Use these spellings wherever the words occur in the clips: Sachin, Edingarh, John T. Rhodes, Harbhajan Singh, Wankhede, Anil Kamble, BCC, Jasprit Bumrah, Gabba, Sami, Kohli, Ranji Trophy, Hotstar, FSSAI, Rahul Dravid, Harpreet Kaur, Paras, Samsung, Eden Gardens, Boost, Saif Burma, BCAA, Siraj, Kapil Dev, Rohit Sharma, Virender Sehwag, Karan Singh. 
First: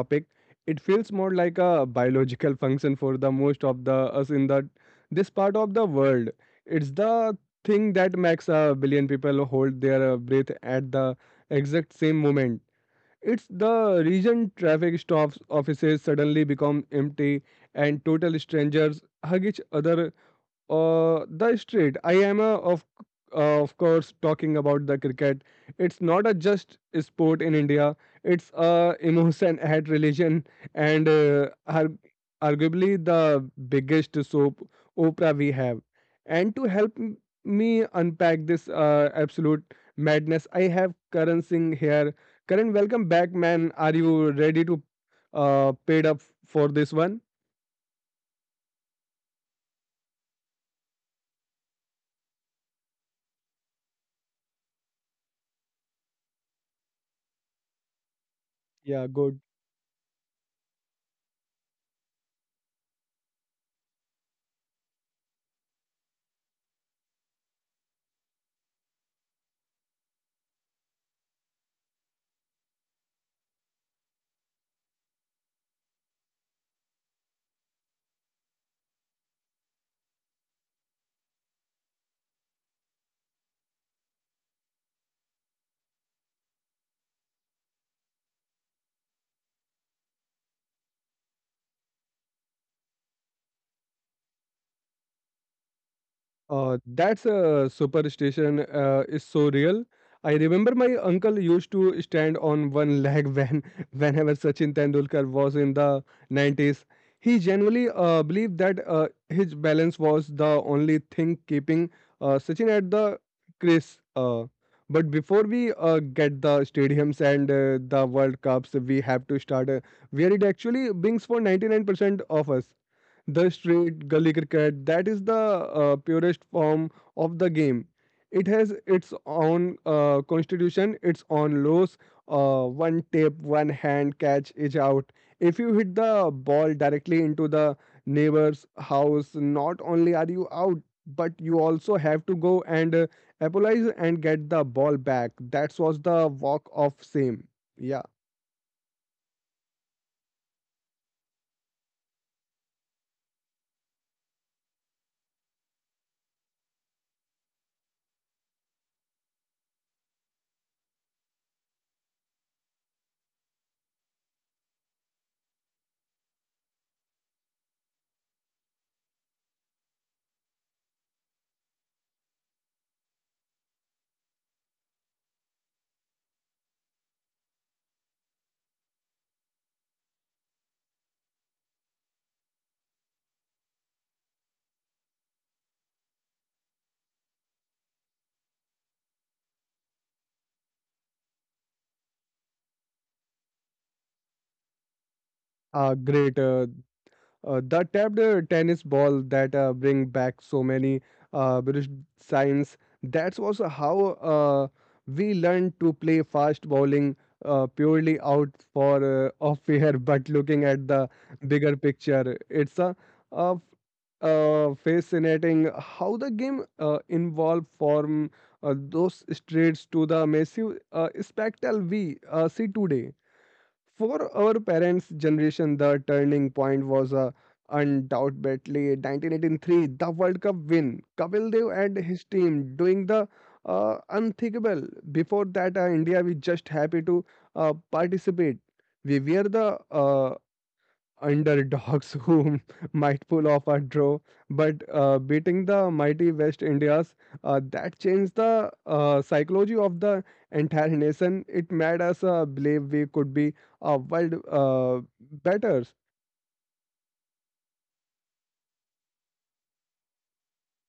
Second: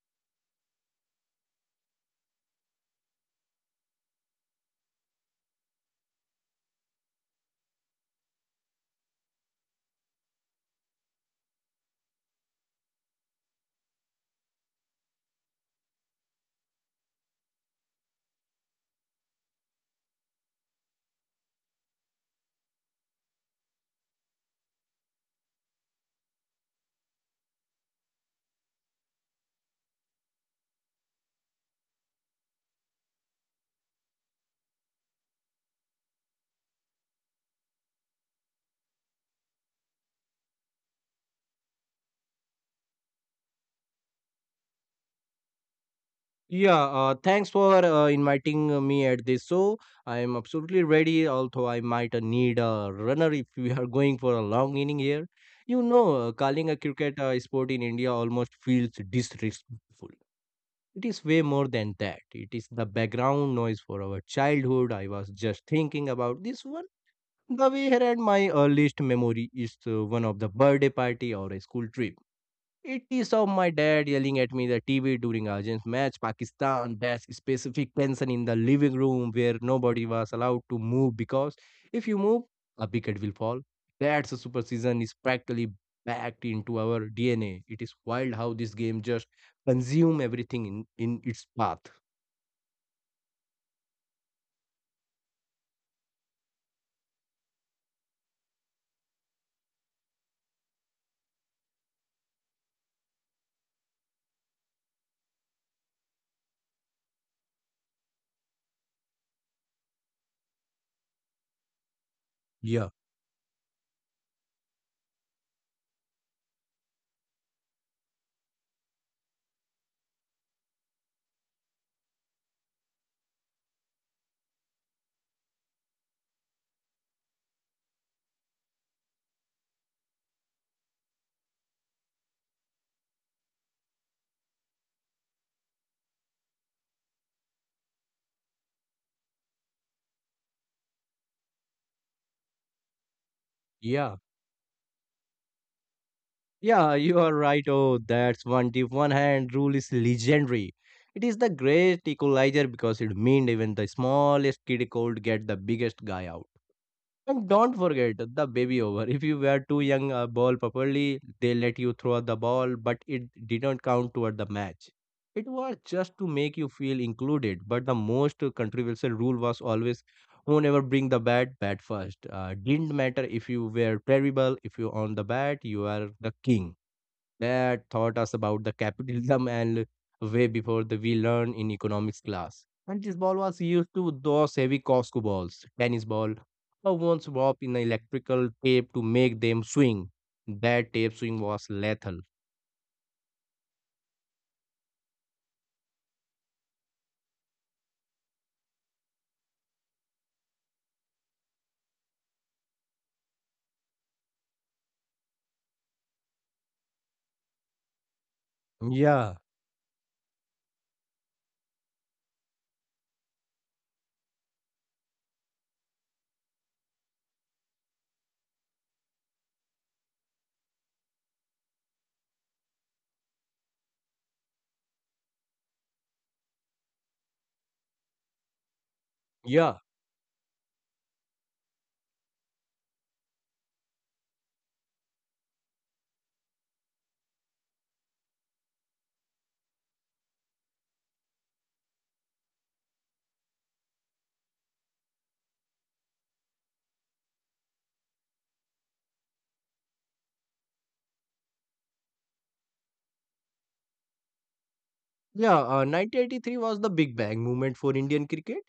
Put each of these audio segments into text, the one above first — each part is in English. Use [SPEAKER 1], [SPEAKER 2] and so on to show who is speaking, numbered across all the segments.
[SPEAKER 1] topic. It feels more like a biological function for the most of the us in the this part of the world. It's the thing that makes a billion people hold their breath at the exact same moment. It's the reason traffic stops, offices suddenly become empty, and total strangers hug each other the street. I am a, of course talking about the cricket. It's not a just sport in India. It's a emotion at religion and arguably the biggest soap opera we have. And to help me unpack this absolute madness, I have Karan Singh here. Karan, welcome back, man. Are you ready to paid up for this one?
[SPEAKER 2] Yeah, thanks for inviting me at this show. I am absolutely ready, although I might need a runner if we are going for a long inning here. You know, calling a
[SPEAKER 1] Yeah,
[SPEAKER 2] cricket
[SPEAKER 1] good.
[SPEAKER 2] sport in India almost feels disrespectful. It is way more than that. It is the background noise for our childhood. I was just thinking about this one. The way here and my earliest memory is one of the birthday party or a school trip it is of my dad yelling at me the TV during Argent match, Pakistan batch, specific tension in the living room where nobody was allowed to move because if you move, a wicket will fall. That's a super season is practically backed into our DNA. It is wild how this game just consume everything in its path.
[SPEAKER 1] That's a superstition is so real. I remember my uncle used to stand on one leg when whenever Sachin Tendulkar was in the 90s. He genuinely believed that his balance was the only thing keeping Sachin at the crease. But
[SPEAKER 2] Yeah.
[SPEAKER 1] before we get the stadiums and the World Cups, we have to start. Where it actually brings for 99% of us. The street gully cricket that is the purest form of the game. It has its own constitution, its own laws. One tap, one hand catch is out. If you hit the ball directly into the neighbor's house, not only are you out, but you also have to go and apologize and get the ball back. That was the
[SPEAKER 2] Yeah.
[SPEAKER 1] walk of same. Yeah,
[SPEAKER 2] Yeah, you are right. Oh, that's one tip. One hand rule is legendary. It is the great equalizer because it meant even the smallest kid could get the biggest guy out. And don't forget the baby over. If you were too young to ball properly, they let you throw the ball, but it didn't count toward the match. It was just to make you feel included. But the most controversial rule was always whoever bring the bat, bat first. Didn't matter if you were terrible. If you own the bat, you are the king that taught us about the capitalism and way before the we learn in economics class. And this ball was used to those heavy Costco balls, tennis ball, or once wrapped in electrical tape to make them swing. That tape swing was lethal.
[SPEAKER 1] great. The tapped tennis ball that bring back so many British signs. That's also how uh, we learned to play fast bowling purely out for off air, but looking at the
[SPEAKER 2] Yeah.
[SPEAKER 1] bigger picture, it's a fascinating how the game involved from those streets to the massive spectacle we see today. For our parents' generation, the turning point was undoubtedly 1983, the World Cup win. Kapil Dev and
[SPEAKER 2] Yeah,
[SPEAKER 1] his team doing the unthinkable. Before that, India we just happy to participate. We were the underdogs who might pull off a draw, but beating the mighty West Indias, that changed the psychology of the entire nation. It made us believe we could be a world better.
[SPEAKER 2] Yeah, 1983 was the big bang moment for Indian cricket.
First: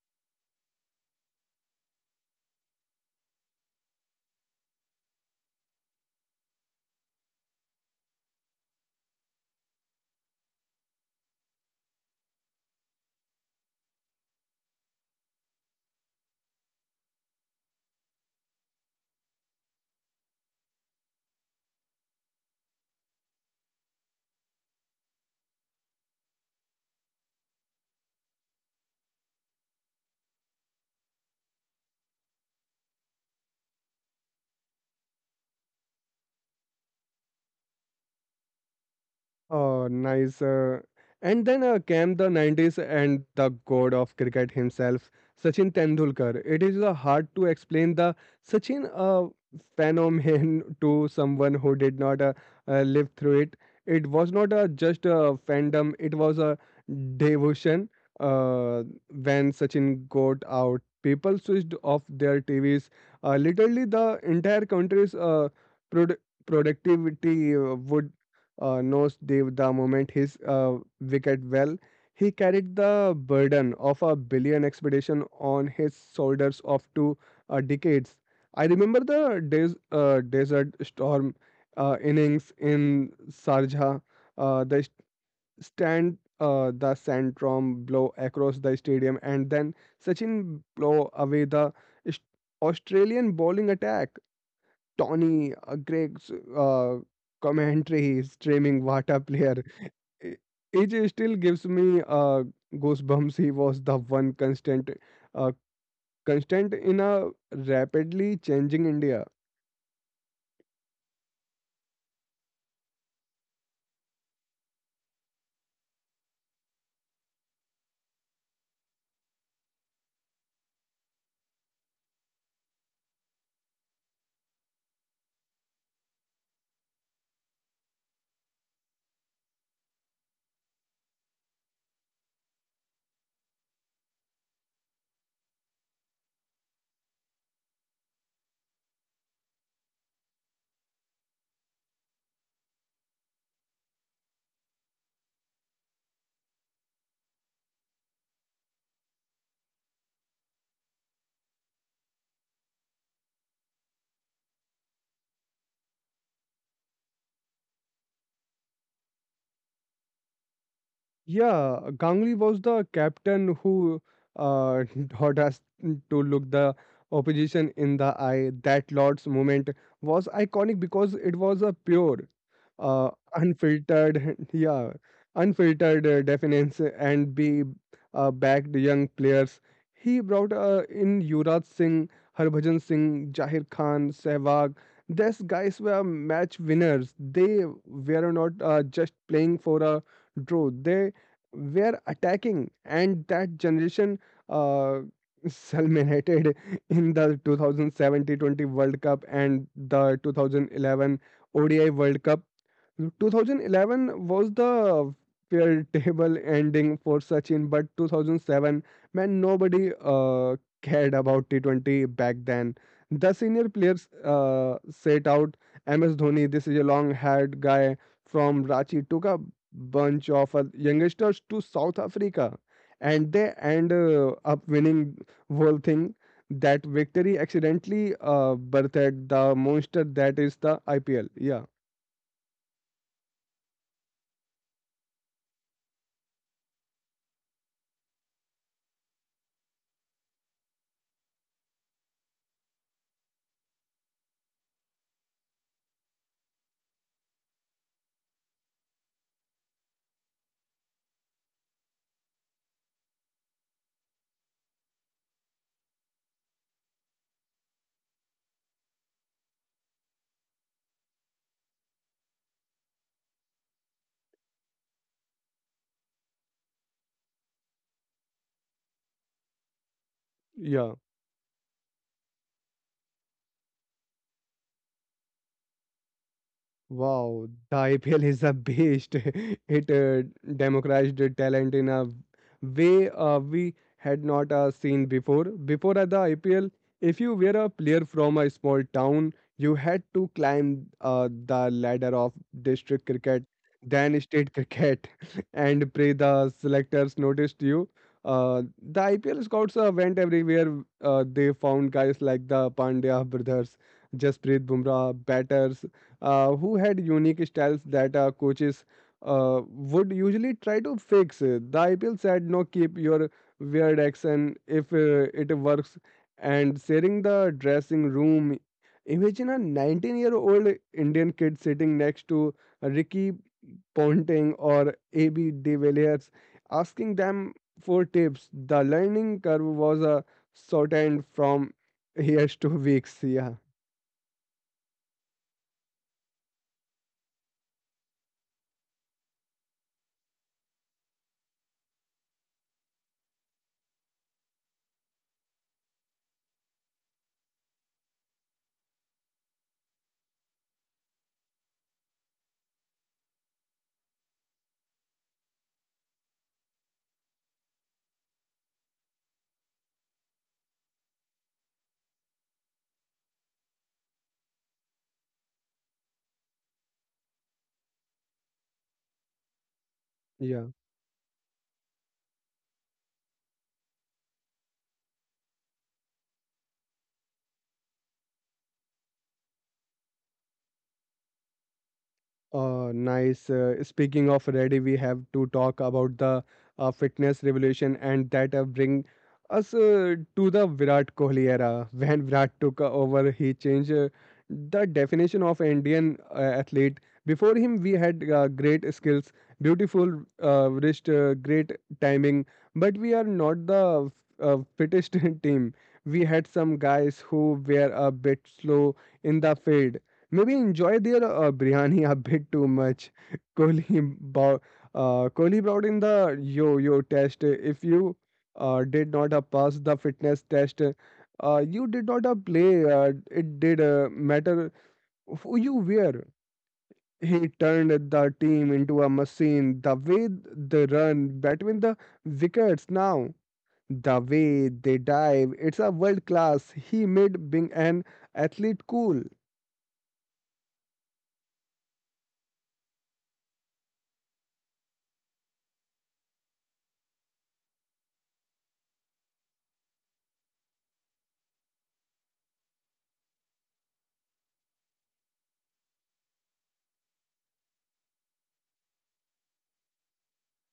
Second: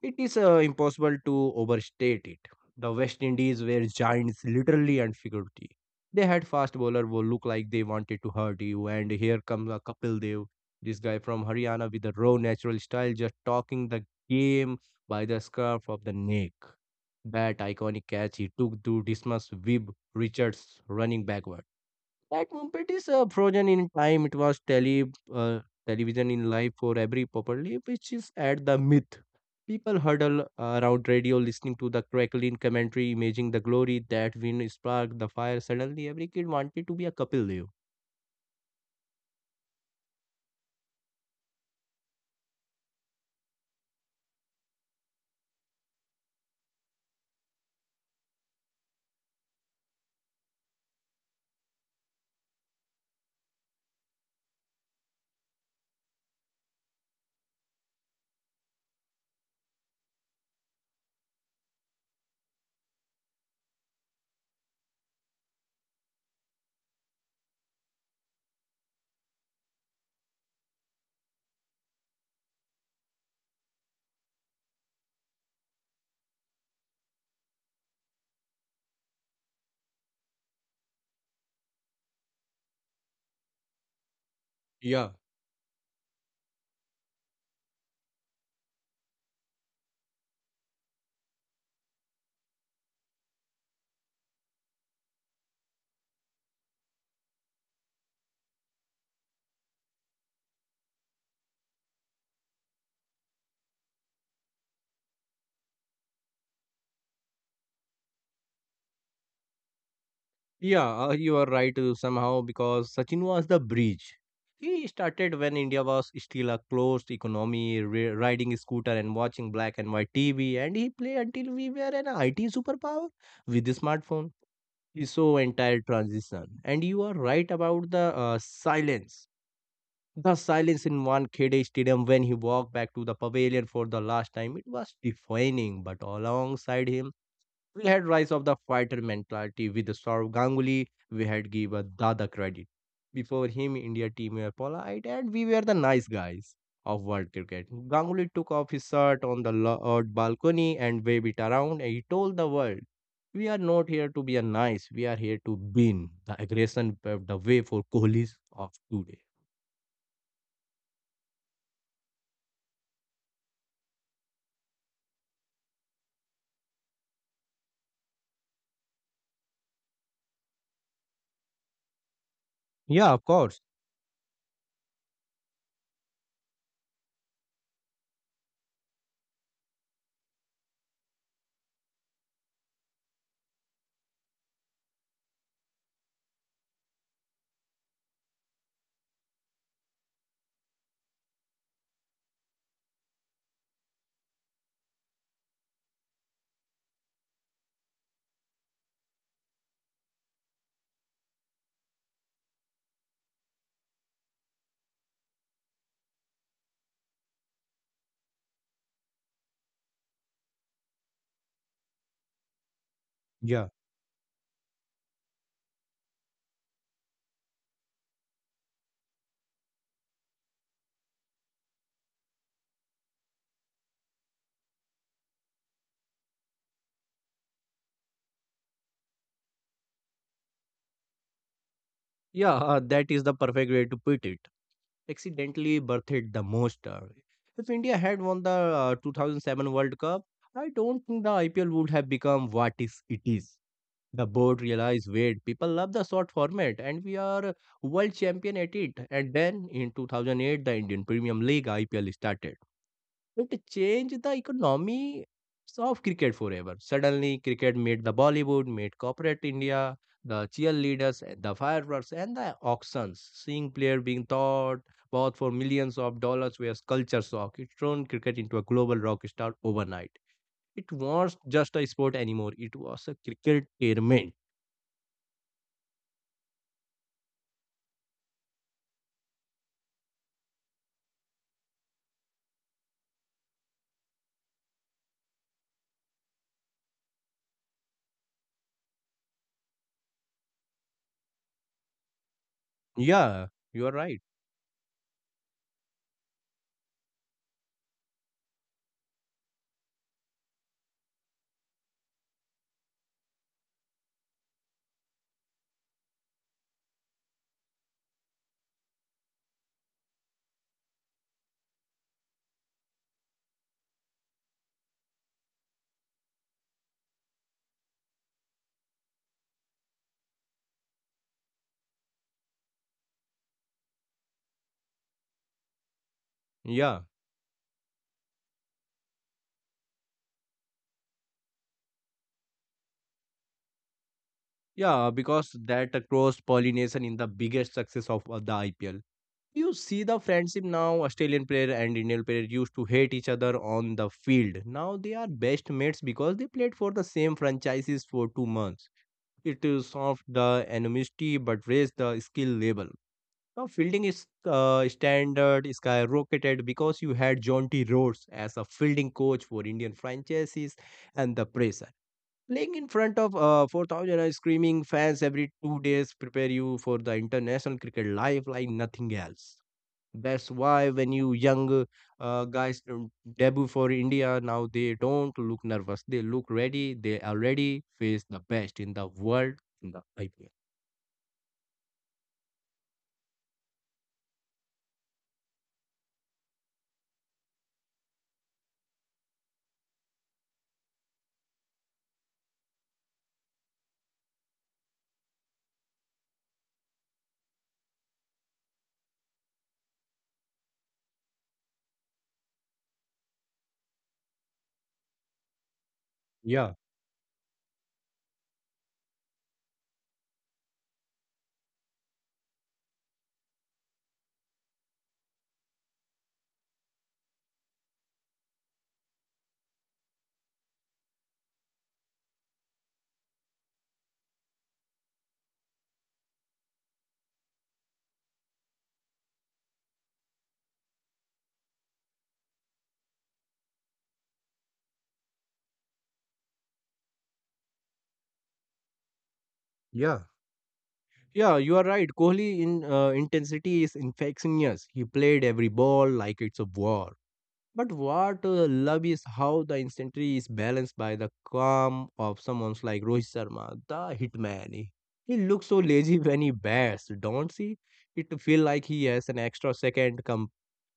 [SPEAKER 2] It is impossible to overstate it. The West Indies were giants, literally and figuratively. They had fast bowler who looked like they wanted to hurt you, and here comes a Kapil Dev, this guy from Haryana with a raw natural style, just talking the game by the scarf of the neck. That iconic catch he took to dismiss Wib Richards running backward that movement is frozen in time. It was uh, television in life for every properly, which is at the myth. People huddle around radio, listening to the crackling commentary, imaging the glory that wind sparked the fire. Suddenly, every kid wanted to be a couple Leo.
[SPEAKER 1] Oh, nice. And then came the 90s and the god of cricket himself, Sachin Tendulkar. It is hard to explain the Sachin phenomenon to someone who did not live through it. It was not just a fandom, it was a devotion. Uh, when Sachin got out, people switched off their TVs. Literally, the entire country's produ- productivity would knows Dev the moment his wicket well. He carried the burden of a billion expedition on his shoulders of two decades. I remember the Desert Storm innings in Sarja. The st-
[SPEAKER 2] Yeah.
[SPEAKER 1] stand the sandstrom blow across the stadium, and then Sachin blow away the Aust- Australian bowling attack. Tony Gregg's commentary streaming Vata player. i- It still gives me goosebumps. He was the one uh, constant in a rapidly changing India.
[SPEAKER 2] Yeah, you are right somehow because Sachin was the bridge. He started when India was still a closed economy, ri riding a scooter and watching black and white TV, and he played until we were an IT superpower with the smartphone. He saw entire transition, and you are right about the silence. The silence in one Khede Stadium when he walked back to the pavilion for the last time, it was defining. But alongside him, we had rise of the fighter mentality with the Saurav Ganguly. We had give a Dada credit. Before him, India team were polite and we were the nice guys of world cricket. Ganguly took off his shirt on the balcony and waved it around and he told the world, we are not here to be a nice, we are here to win. The aggression paved the way for Kohli's of today.
[SPEAKER 1] Yeah, Ganguly was the captain who uh, taught us to look the opposition in the eye. That Lord's moment was iconic because it was a uh,
[SPEAKER 2] Yeah, of course.
[SPEAKER 1] unfiltered, unfiltered defense and be backed young players. He brought in Yuvraj Singh, Harbhajan Singh, Jahir Khan, Sehwag. These guys were match winners. They were not just playing for a draw. They were attacking and that generation uh, culminated in the 2017-20 world cup and the 2011 odi world cup. 2011 was the fair table ending for Sachin, but 2007, man, nobody cared about T20 back then. The senior
[SPEAKER 2] Yeah.
[SPEAKER 1] players set out MS Dhoni, this is a long haired guy, from Rachi took a bunch of youngsters to South Africa, and they end up winning whole thing. That victory accidentally birthed the monster that is the IPL. Yeah,
[SPEAKER 2] Yeah, that is the perfect way to put it. Accidentally birthed the most. If India had won the 2007 World Cup, I don't think the IPL would have become what is it is. The board realized, wait, people love the short format and we are world champion at it. And then in 2008, the Indian Premium League IPL started. It changed the economy of cricket forever. Suddenly, cricket made the Bollywood, made corporate India, the cheerleaders, eh, the fireworks, and the auctions. Seeing player being thought bought for millions of dollars was culture shock. It turned cricket into a global rock star overnight. It
[SPEAKER 1] yeah.
[SPEAKER 2] was not just a sport anymore. It was a cricket tournament.
[SPEAKER 1] Wow, the IPL is the best. It democratized the talent in a way we had not seen before. Before the IPL, if you were a player from a small town, you had to climb the ladder of district cricket,
[SPEAKER 2] Yeah, you are
[SPEAKER 1] then
[SPEAKER 2] right.
[SPEAKER 1] state cricket, and pray the selectors noticed you. Uh, the IPL scouts went everywhere. They found guys like the Pandya brothers, Jasprit Bumrah, batters who had unique styles that coaches would usually try to fix. The IPL said, no, keep your weird action if it works. And sharing the dressing room, imagine a 19-year-old Indian kid sitting next to Ricky Ponting or AB de Villiers
[SPEAKER 2] Yeah,
[SPEAKER 1] asking them for tips. The learning curve was shortened from years to weeks. Yeah,
[SPEAKER 2] yeah, because that cross pollination in the biggest success of the IPL. You see the friendship now. Australian player and Indian player used to hate each other on the field. Now they are best mates because they played for the same franchises for 2 months. It is soft the animosity but raised the skill level. Now fielding is standard skyrocketed because you had John T. Rhodes as a fielding coach for Indian franchises and the pressure. Playing in front of 4,000 and screaming fans every 2 days prepare you for the international cricket life like nothing else. That's
[SPEAKER 1] yeah.
[SPEAKER 2] why when you young guys debut for India, now they don't look nervous. They look ready. They already face the best in the world in the IPL.
[SPEAKER 1] Nice. Speaking of ready, we have to talk about the fitness revolution, and that bring us to the Virat Kohli era. When Virat took over, he changed the definition of Indian athlete. Before him, we had great skills, beautiful wrist, great timing, but we are not the fittest team. We had some
[SPEAKER 2] Yeah,
[SPEAKER 1] guys who were a bit slow in the field. Maybe enjoy their biryani a bit too much. Kohli bought, Kohli brought in the yo-yo test. If you did not pass the fitness test, you did not play. It did matter who you were. He turned the team into a machine. The way they run between the wickets now, the way they dive, it's a world class. He made being an athlete cool.
[SPEAKER 2] yeah, Yeah, you are right. Kohli in intensity is infectious. He played every ball like it's a war. But what love is how the instantly is balanced by the calm of someone's like Rohit Sharma, the hitman. He looks so lazy when he bats, don't see? It feel like he has an extra second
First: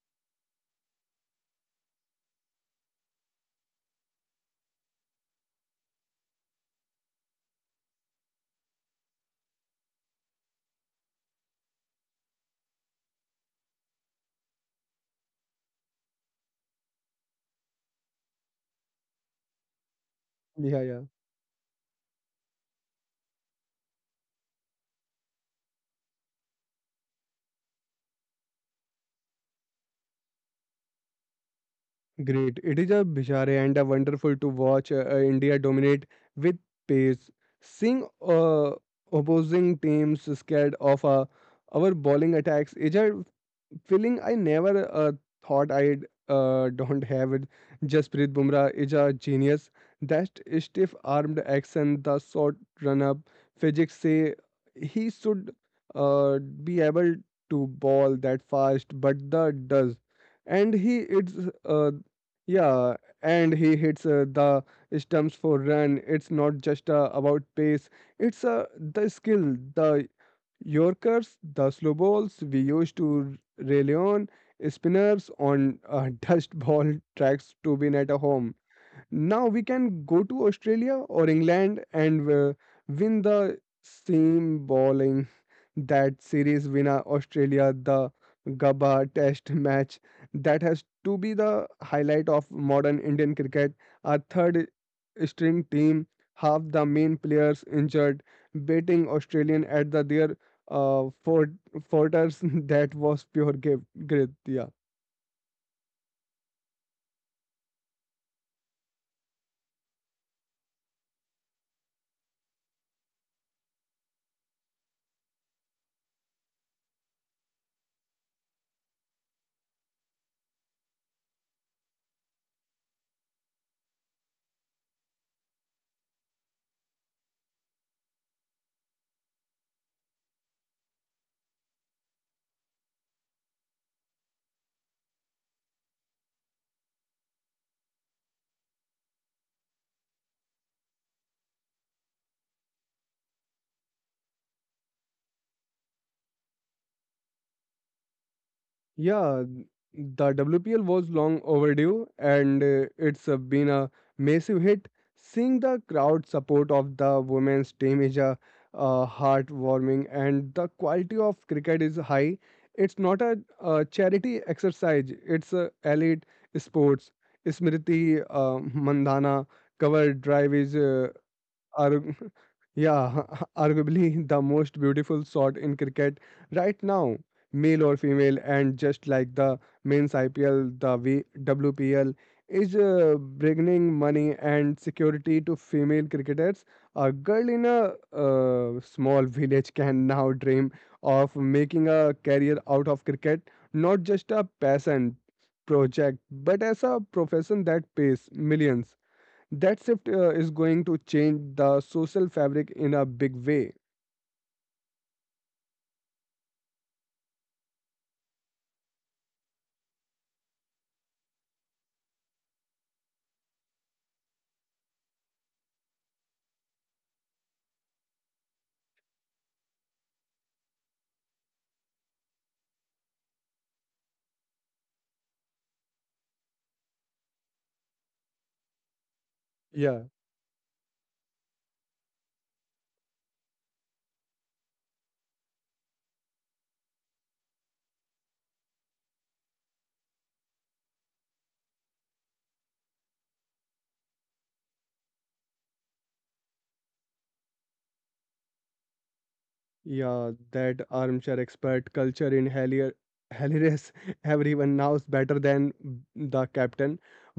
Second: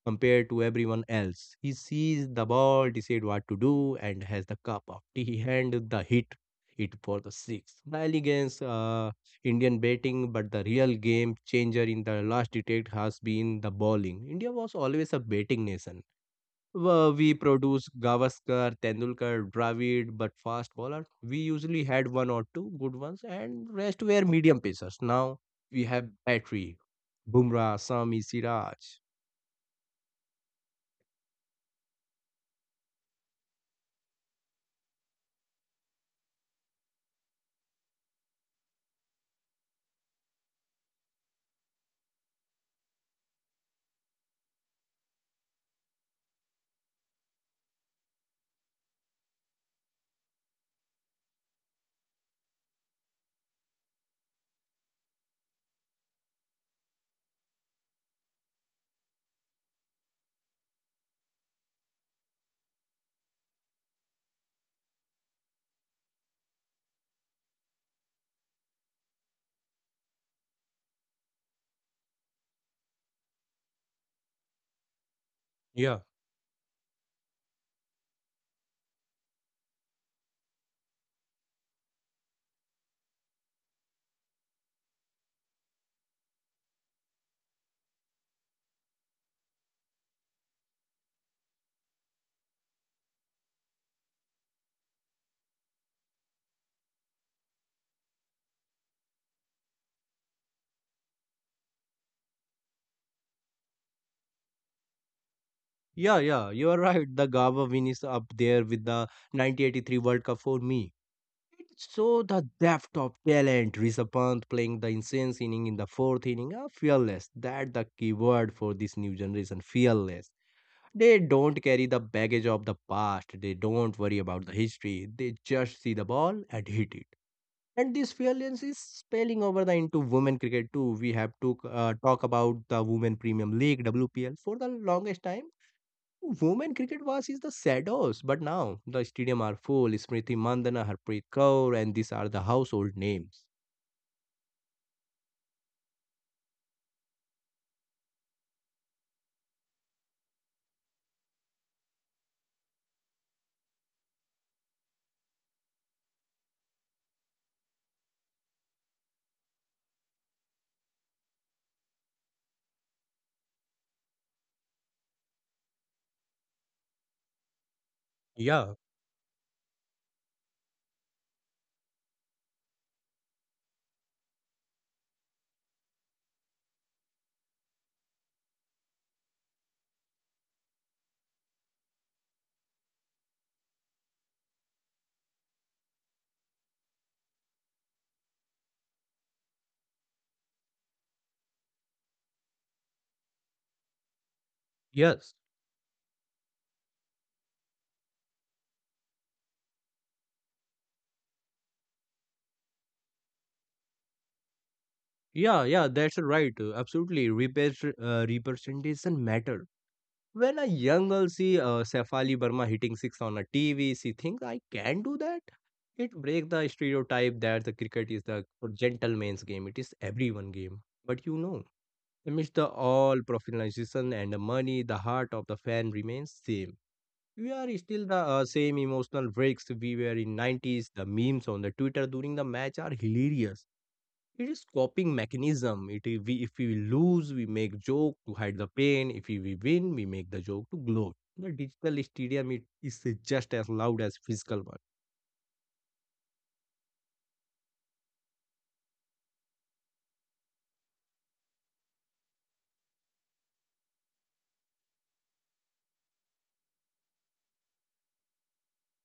[SPEAKER 2] compared to everyone else. He sees the ball, decide what to do, and has the cup of tea and the hit it for the six. Nile against Indian batting, but the real game changer in the last decade has been the bowling. India was always a batting nation were we produce Gavaskar, Tendulkar, Dravid, but fast bowler.
[SPEAKER 1] Yeah, yeah.
[SPEAKER 2] We usually had one or two good ones, and rest were medium pacers. Now we have Battery, Bumrah, Sami, Siraj.
[SPEAKER 1] Great. It is a bizarre and a wonderful to watch India dominate with pace. Seeing opposing teams scared of our bowling attacks is a feeling I never thought I'd don't have it. Jasprit Bumrah is a genius. That stiff-armed action, the short run-up, physics say he should be able to ball that fast, but the does, and uh, yeah, and he hits the stumps for run. It's not just about pace. It's the skill, the Yorkers, the slow balls we used to rely on, spinners
[SPEAKER 2] Yeah,
[SPEAKER 1] on dust ball tracks to win at a home. Now we can go to Australia or England and win the same bowling that series winner Australia, the Gabba Test match. That has to be the highlight of modern Indian cricket. Our third string team, half the main players injured, beating Australian at the their uh, fort, forters. That was pure gift. Grit. Yeah.
[SPEAKER 2] yeah, yeah. You are right. The Gava win is up there with the 1983 World Cup for me. So the depth of talent, Rishabh Pant playing the insane inning in the fourth inning, are fearless. That the key word for this new generation, fearless. They don't carry the baggage of the past. They don't worry about the history. They just see the ball and hit it. And this violence is spilling over the into women cricket too. We have to talk about the Women Premium League WPL for the longest time. Women cricket was is the shadows, but now the stadium are full. Smriti Mandana, Harpreet Kaur, and these are the household names.
[SPEAKER 1] Yeah, the WPL was long overdue and it's been a massive hit. Seeing the crowd support of the women's team is a heartwarming and the quality of cricket is high. It's not a, charity exercise, it's a elite sports. Smriti
[SPEAKER 2] Yeah,
[SPEAKER 1] Mandhana cover drive is Arg- yeah, arguably the most beautiful shot in cricket right now, male or female, and just like the men's IPL, the WPL is bringing money and security to female cricketers. A girl in a small village can now dream of making a career out of cricket, not just a
[SPEAKER 2] yes.
[SPEAKER 1] passion project, but as a profession that pays millions. That shift is going to change the social fabric in a big way.
[SPEAKER 2] Yeah, yeah, that's right. Absolutely, representation matter. When a young girl see Saif Burma hitting six on a TV, she thinks I can do that. It breaks the stereotype that the cricket is the gentleman's game. It is everyone game. But you know, amidst the all professionalization and the money, the heart of the fan remains same. We are still the same emotional breaks we were in
[SPEAKER 1] Yeah,
[SPEAKER 2] 90s. The memes on the Twitter during the match are hilarious. It is coping mechanism. We, if we lose, we make joke to hide the pain. If we win, we make the joke to gloat. The digital hysteria is just as loud as physical one.
[SPEAKER 1] Yeah, that armchair expert culture in Hellier, Helios, everyone knows better than the captain.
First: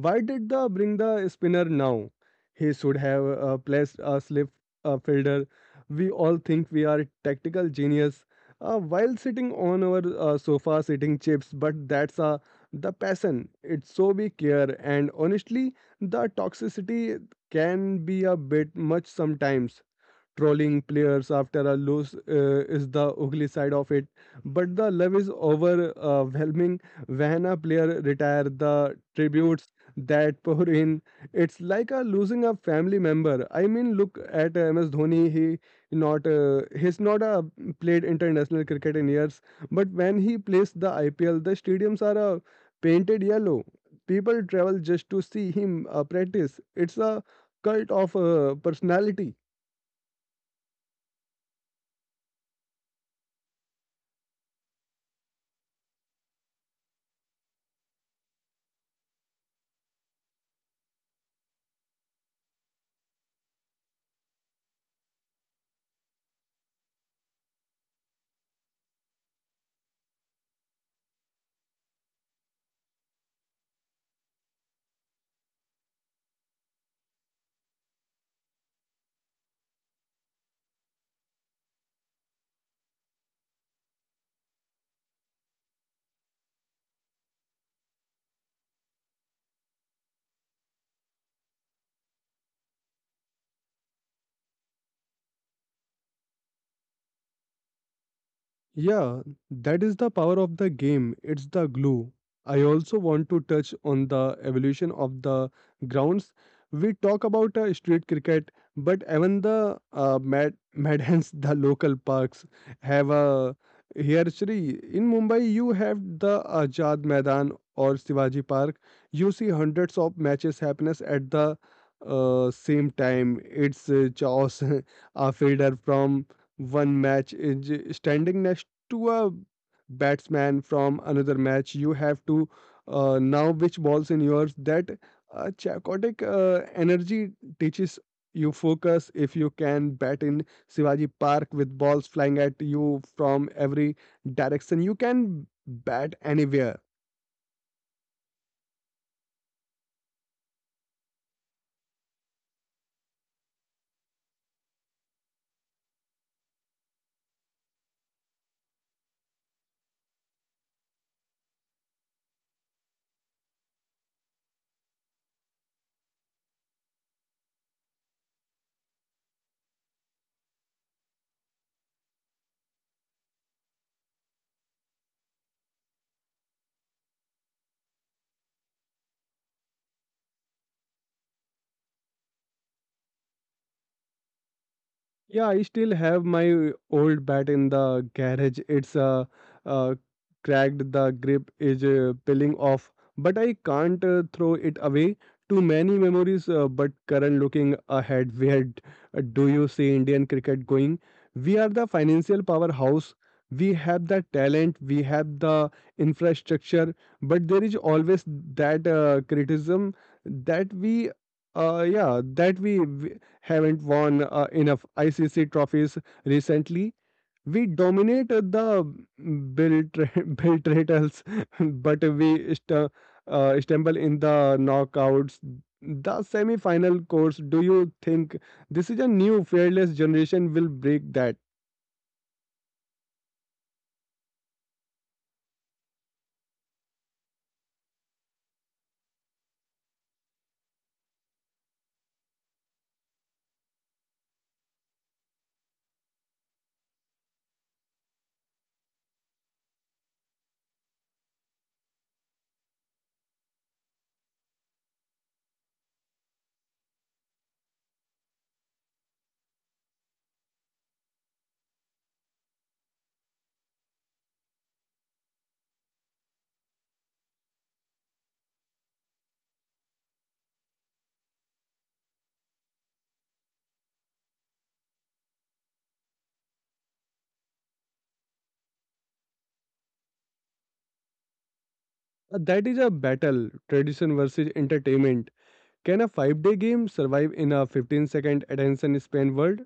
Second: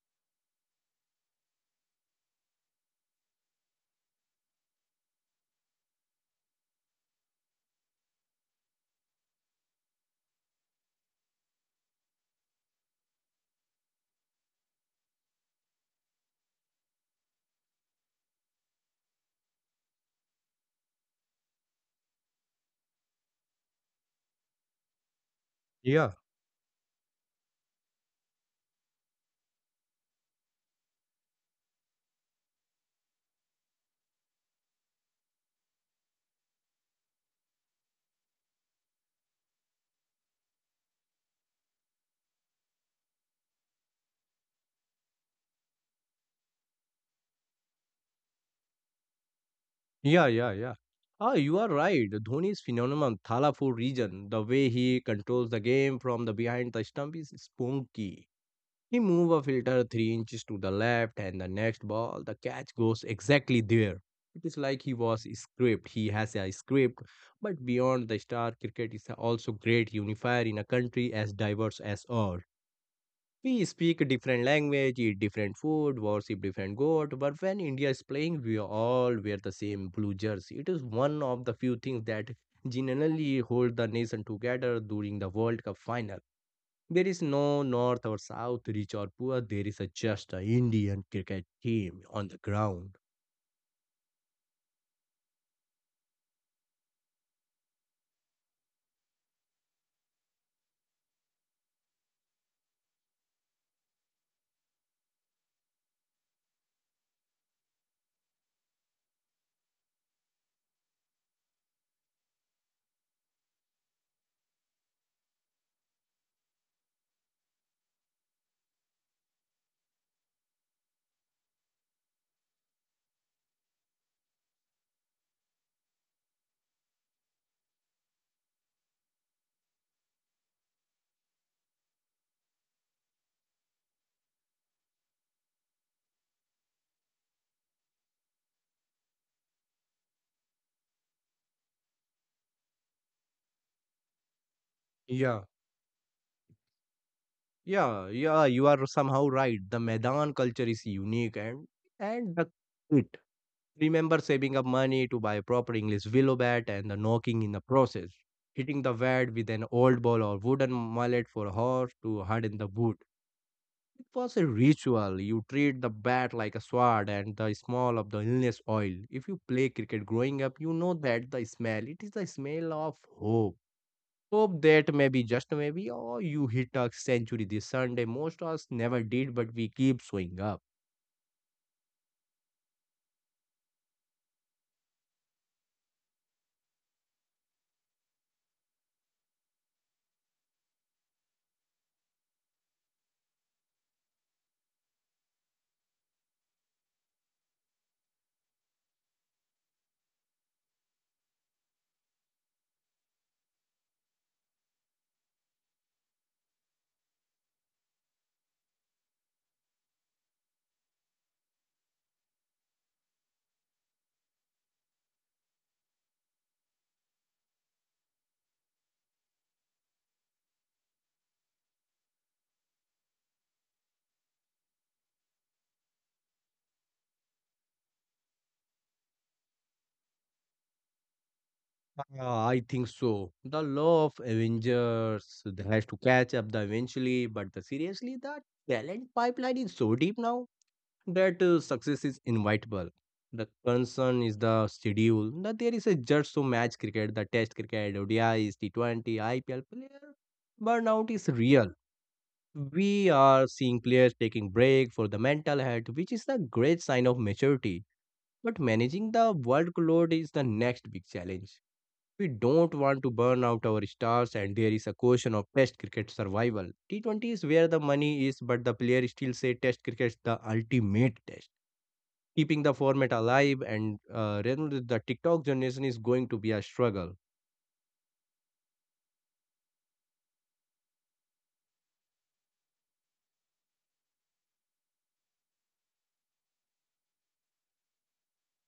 [SPEAKER 1] Why did the bring the spinner now? He should have placed a slip fielder. We all think we are tactical genius while sitting on our sofa sitting chips, but that's the passion. It's so we care, and honestly, the toxicity can be a bit much sometimes. Trolling players after a loss is the ugly side of it, but the love is
[SPEAKER 2] Yeah,
[SPEAKER 1] overwhelming when a player retire the tributes that pour in. It's like a losing a family member. I mean, look at MS Dhoni. He's not played international cricket in years, but when he plays the IPL, the stadiums are painted yellow. People travel just to see him practice. It's a cult of personality.
[SPEAKER 2] yeah, yeah, yeah. Ah, you are right. Dhoni's phenomenon, Thalapur region, the way he controls the game from the behind the stump is spunky. He move a filter 3 inches to the left, and the next ball, the catch goes exactly there. It is like he was a script. He has a script, but beyond the star, cricket is also great unifier in a country as diverse as ours. We speak a different language, eat different food, worship different god, but when India is playing, we all wear the same blue jersey. It is one of the few things that generally hold the nation together during the World Cup final. There is no north or south, rich or poor. There is a just a Indian cricket team on the ground.
[SPEAKER 1] Yeah, that is the power of the game. It's the glue. I also want to touch on the evolution of the grounds. We talk about street cricket, but even the mad madhans, the local parks have a history. In Mumbai, you have the Ajad Maidan or Shivaji Park. You see hundreds of matches happiness at the same time. It's chaos. A fielder from one match is standing next to a batsman from another match. You have to now which balls in yours. That chaotic energy teaches you focus. If you can bat in Shivaji Park with balls flying at you from every direction, you can bat
[SPEAKER 2] Yeah,
[SPEAKER 1] anywhere.
[SPEAKER 2] yeah, yeah, you are somehow right. The Maidan culture is unique and the it. Remember saving up money to buy a proper English willow bat and the knocking in the process. Hitting the bat with an old ball or wooden mallet for a horse to harden the wood. It was a ritual. You treat the bat like a sword and the smell of the illness oil. If you play cricket growing up, you know that the smell. It is the smell of hope. Hope that maybe, just maybe, or you hit a century this Sunday. Most of us never did, but we keep showing up.
[SPEAKER 1] Yeah, I still have my old bat in the garage. It's uh cracked. The grip is peeling off, but I can't throw it away. Too many memories. But current looking ahead, do you see Indian cricket going? We are the financial powerhouse. We have the talent. We have the infrastructure. But there is always that criticism that we, yeah, that we. We haven't won enough ICC trophies recently. We dominate the Biltratals, but we stumble in the knockouts. The semi-final course. Do you think this is a new fearless generation will break that?
[SPEAKER 2] Ah, I think so. The law of Avengers that has to catch up the eventually, but the, seriously, the talent pipeline is so deep now. That success is inevitable. The concern is the schedule. Now there is a just so match cricket, the Test cricket, O D is T20, IPL player burnout is real. We are seeing players taking break for the mental health, which is the great sign of maturity. But managing the workload is the next big challenge. We don't want to burn out our stars, and there is a question of Test cricket survival. T20 is where the money is, but the player still say Test cricket is the ultimate test keeping the format alive and Renu, the TikTok generation is going to be a struggle.
[SPEAKER 1] That is a battle, tradition versus entertainment. Can a five-day game survive in a 15-second attention span world?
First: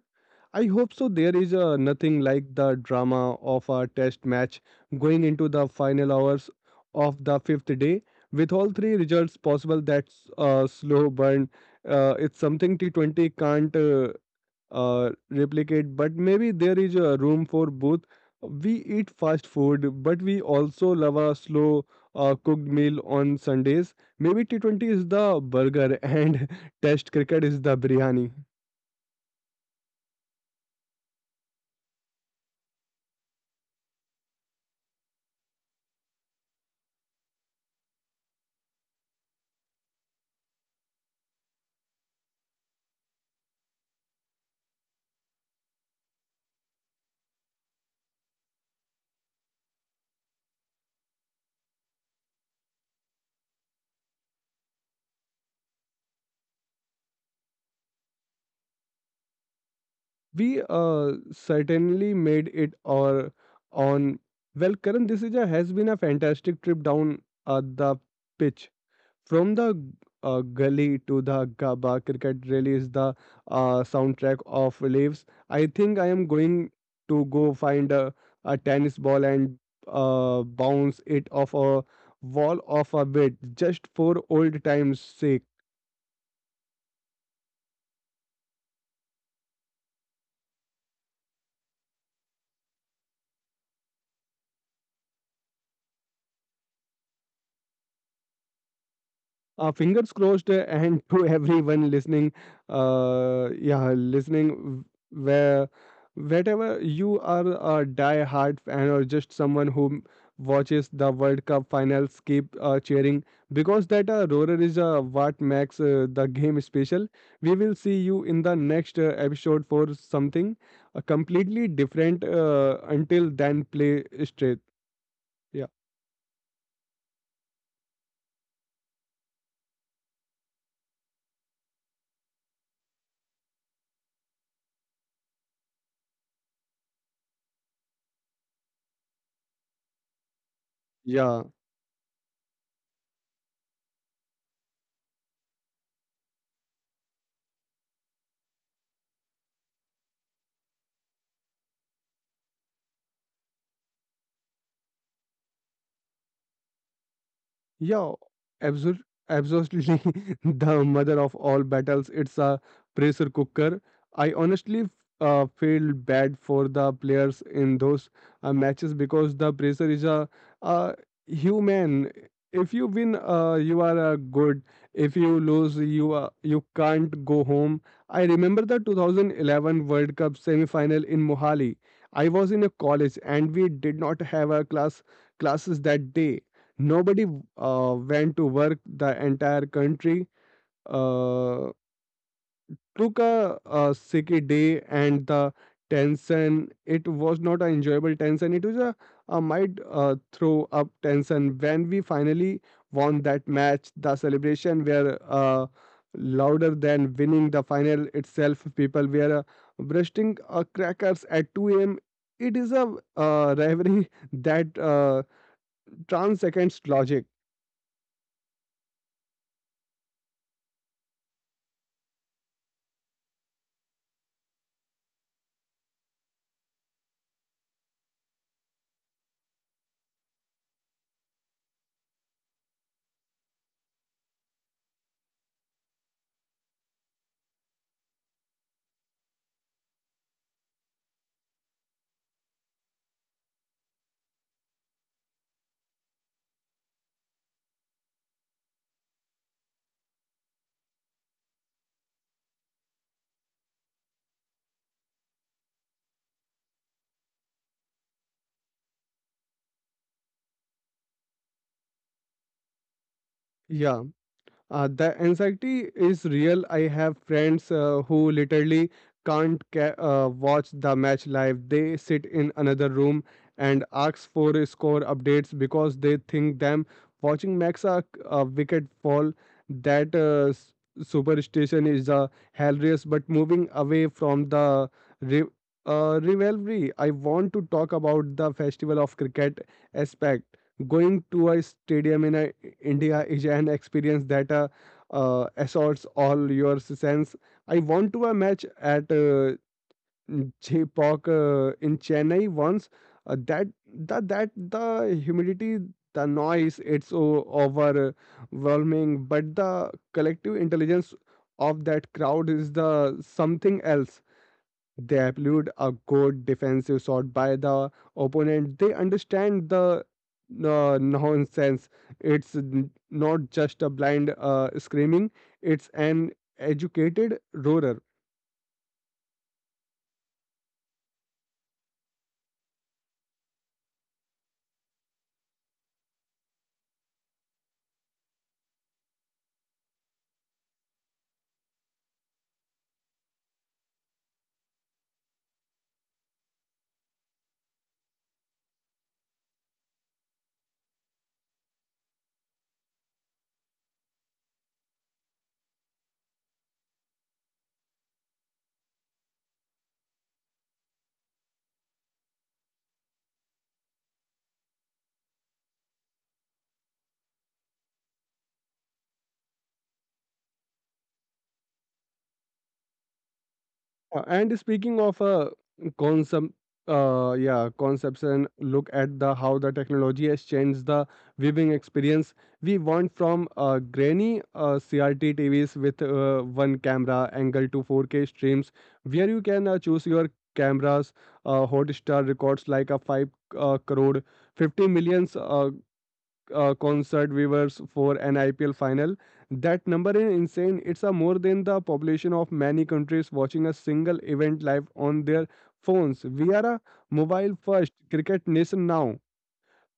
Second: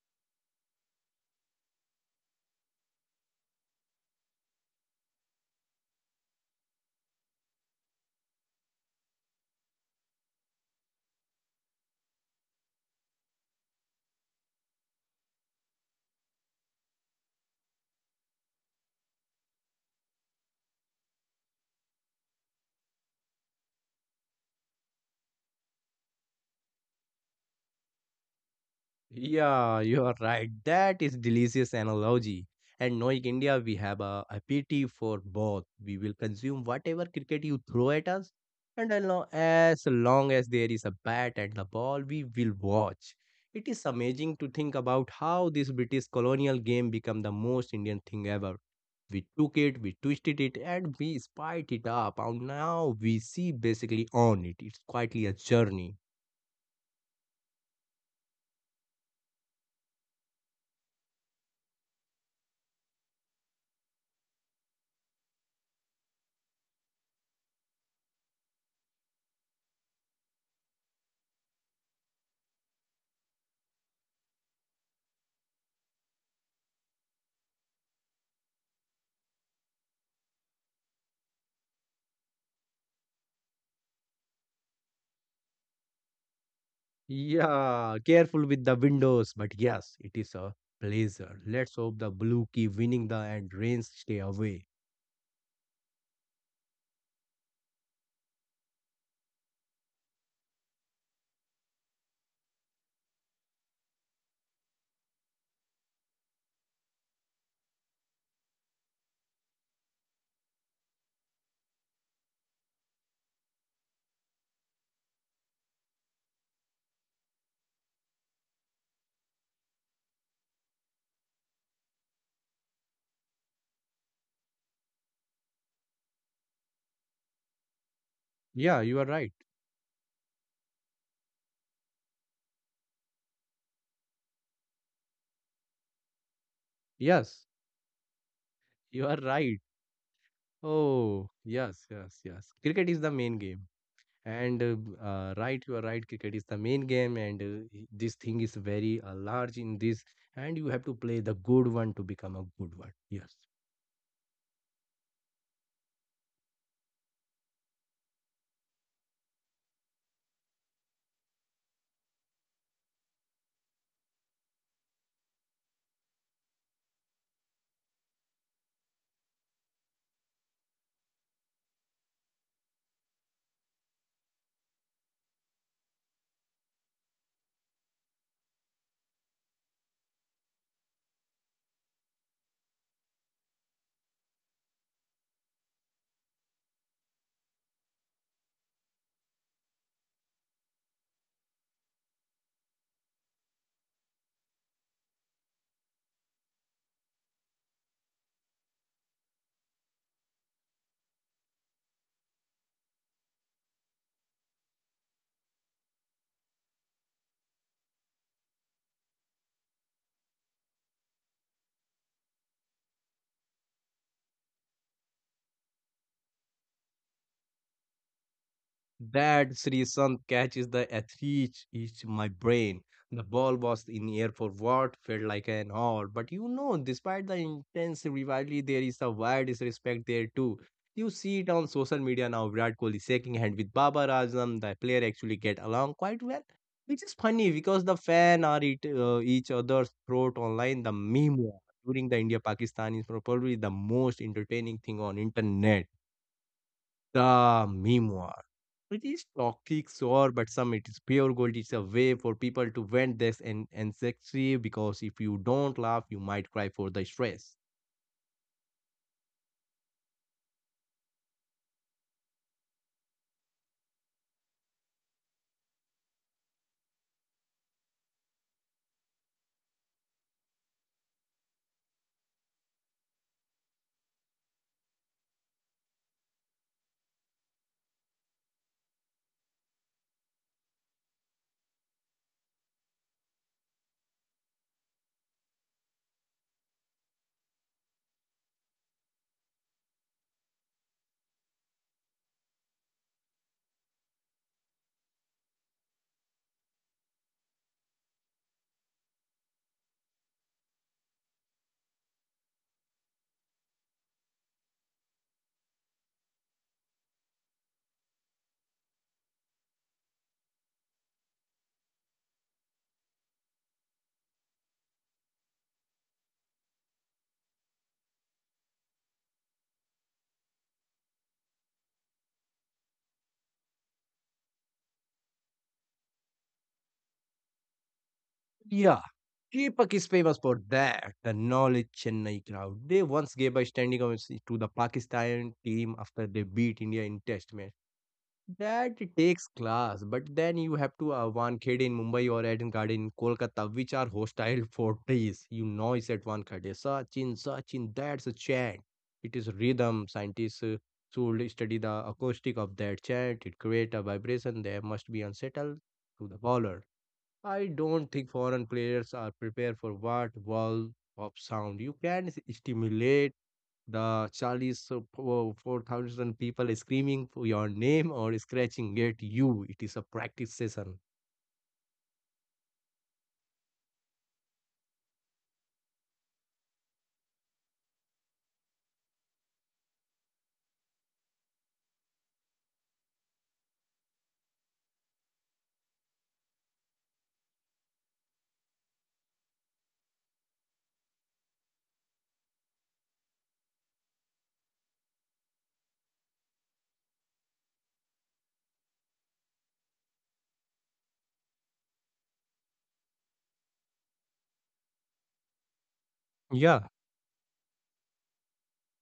[SPEAKER 1] I hope so. There is nothing like the drama of a test match going into the final hours of the fifth day. With all three results possible, that's a slow burn. It's something T20 can't replicate, but maybe there is a room for both. We eat fast food, but we also love a slow cooked meal on Sundays. Maybe T20 is the burger and test cricket is the biryani.
[SPEAKER 2] Yeah, you are right. That is delicious analogy. And knowing India, we have a appetite for both. We will consume whatever cricket you throw at us, and as long as long as there is a bat and the ball, we will watch. It is amazing to think about how this British colonial game became the most Indian thing ever. We took it, we twisted it, and we spiked it up. And now we see basically on it. It's quietly a journey.
[SPEAKER 1] We certainly made it or on. Well, Karan, this has been a fantastic trip down the pitch, from the gully to the Gaba. Cricket really is the soundtrack of lives. I think I am going to go find a tennis ball and bounce it off a wall of a bed, just for old times sake.
[SPEAKER 2] Yeah, careful with the windows, but yes, it is a pleasure. Let's hope the blue key winning the and rains stay away.
[SPEAKER 1] Fingers crossed. And to everyone listening, uh yeah listening w- where wherever you are, a die hard fan or just someone who watches the world cup finals, keep cheering, because that roarer is what makes the game special. We will see you in the next episode for something completely different. Until then, play straight. Yeah.
[SPEAKER 2] Yeah, you are right. Yes, you are right. Oh,
[SPEAKER 1] Yeah.
[SPEAKER 2] yes, yes, yes. Cricket is the main game. Right, you are right. Cricket is the main game, and this thing is very large in this, and you have to play the good one to become a good one. Yes.
[SPEAKER 1] Yeah, absolutely, absolutely. The mother of all battles. It's a pressure cooker. I honestly feel bad for the players in those matches, because the pressure is uh human. If you win, you are good. If you lose, you can't go home. I remember the 2011 World Cup semi-final in Mohali. I was in a college and we did not have a class classes that day. Nobody went to work. The entire country uh, took a sick day, and the tension. It was not an enjoyable tension. It was a might throw up tension. When we finally won that match, the celebration were louder than winning the final itself. People were bursting crackers at 2 a.m. It is a rivalry that transcends logic.
[SPEAKER 2] That Sri Sun catches the athlete is my brain. The ball was in air for what felt like an hour. But you know, despite the intense rivalry, there is a wide disrespect there too. You see it on social media now. Virat Kohli shaking hand with Babar Azam. The player actually get along quite well, which is funny because the fan are it, each other's throat online. The meme war during the India Pakistan is probably the most entertaining thing on internet. The memoir. It is toxic, sure, but some it is pure gold. It's a way for people to vent this and ancestry because if you don't laugh, you might cry for the stress.
[SPEAKER 1] Yeah. The anxiety is real. I have friends who literally can't watch the match live. They sit in another room and ask for score updates because they think them watching Maxa a wicket fall. That superstition is hilarious, but moving away from the re- rivalry, I want to talk about the festival of cricket aspect. Going to a stadium in India is an experience that assaults all your sense. I went to a match at Jaypok in Chennai once. That the humidity, the noise, it's overwhelming. But the collective intelligence of that crowd is the something else. They applied a good defensive shot by the opponent. They understand the nonsense. It's not just a blind screaming, it's an educated roarer.
[SPEAKER 2] Yeah, Deepak is famous for that. The knowledge Chennai crowd. They once gave a standing ovation to the Pakistan team after they beat India in Test match. That takes class, but then you have to Wankhede in Mumbai or Edingarh in Kolkata, which are hostile forties. You know it's at Wankhede. Sachin, Sachin, that's a chant. It is rhythm. Scientists should study the acoustic of that chant. It creates a vibration that must be unsettled to the bowler. I don't think foreign players are prepared for what wall of sound. You can stimulate the Charlie's 4,000 people is screaming for your name or scratching at you. It is a practice session.
[SPEAKER 1] And speaking of concept, yeah, concepts, and look at the how the technology has changed the viewing experience. We went from grainy CRT TVs with one camera angle to 4K streams, where you can choose your cameras. Hotstar records like a five crore, 50 millions concert viewers for an IPL final. That number is insane. It's a more than the population of many countries watching a single event live on their phones. We are a mobile
[SPEAKER 2] Yeah,
[SPEAKER 1] first cricket nation now.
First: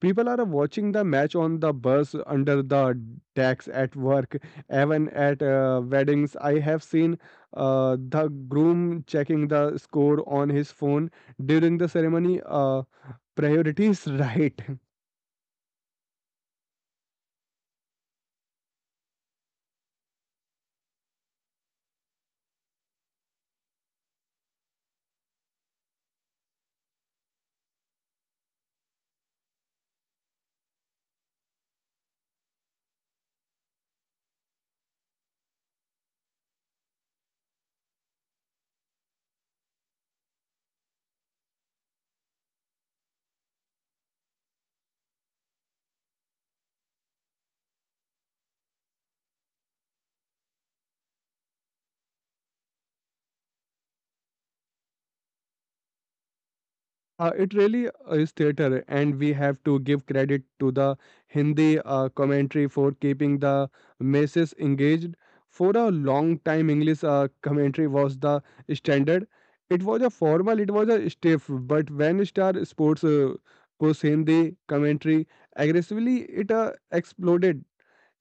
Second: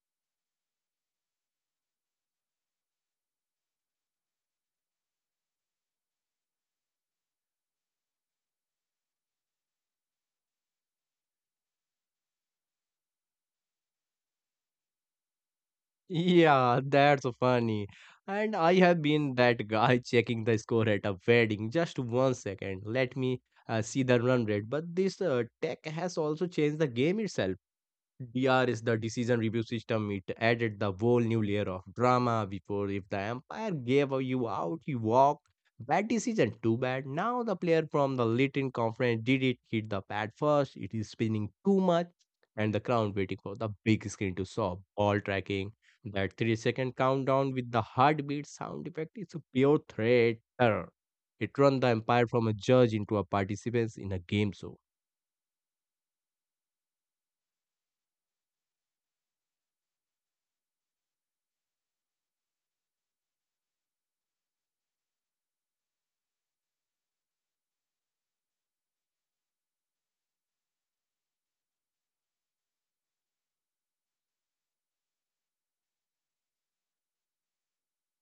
[SPEAKER 1] People are watching the match on the bus, under the decks, at work, even at weddings. I have seen the groom checking the score on his phone during the ceremony. Priorities, right?
[SPEAKER 2] yeah, that's so funny. And I have been that guy checking the score at a wedding. Just 1 second, let me see the run rate. But this tech has also changed the game itself. D R is the decision review system. It added the whole new layer of drama before. If the umpire gave you out, you walked. Bad decision, too bad. Now the player from the Litton conference did it, hit the pad first. It is spinning too much, and the crowd waiting for the big screen to solve. Ball tracking, that 3 second countdown with the heartbeat sound effect is a pure threat. Error. It turned the umpire from a judge into a participant in a game show.
[SPEAKER 1] It really is theater, and we have to give credit to the Hindi commentary for keeping the masses engaged. For a long time, English commentary was the standard. It was a formal, it was a stiff, but when Star Sports push Hindi commentary aggressively, it exploded.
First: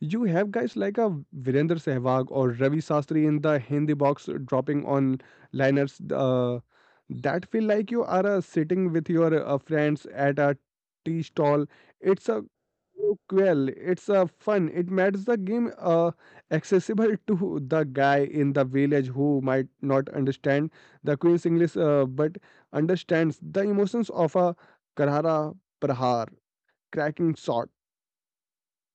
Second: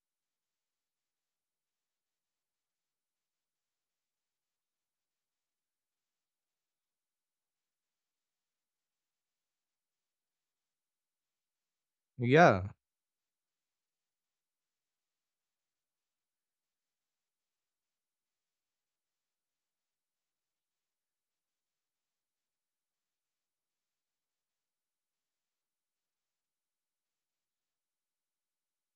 [SPEAKER 1] You have guys like a Virender Sehwag or Ravi Sastry in the Hindi box dropping on liners that feel like you are sitting with your friends at a tea stall. It's a
[SPEAKER 2] Yeah,
[SPEAKER 1] Well, it's a fun. It makes the game accessible to the guy in the village who might not understand the Queen's English but understands the emotions of a Karhara Prahar cracking shot.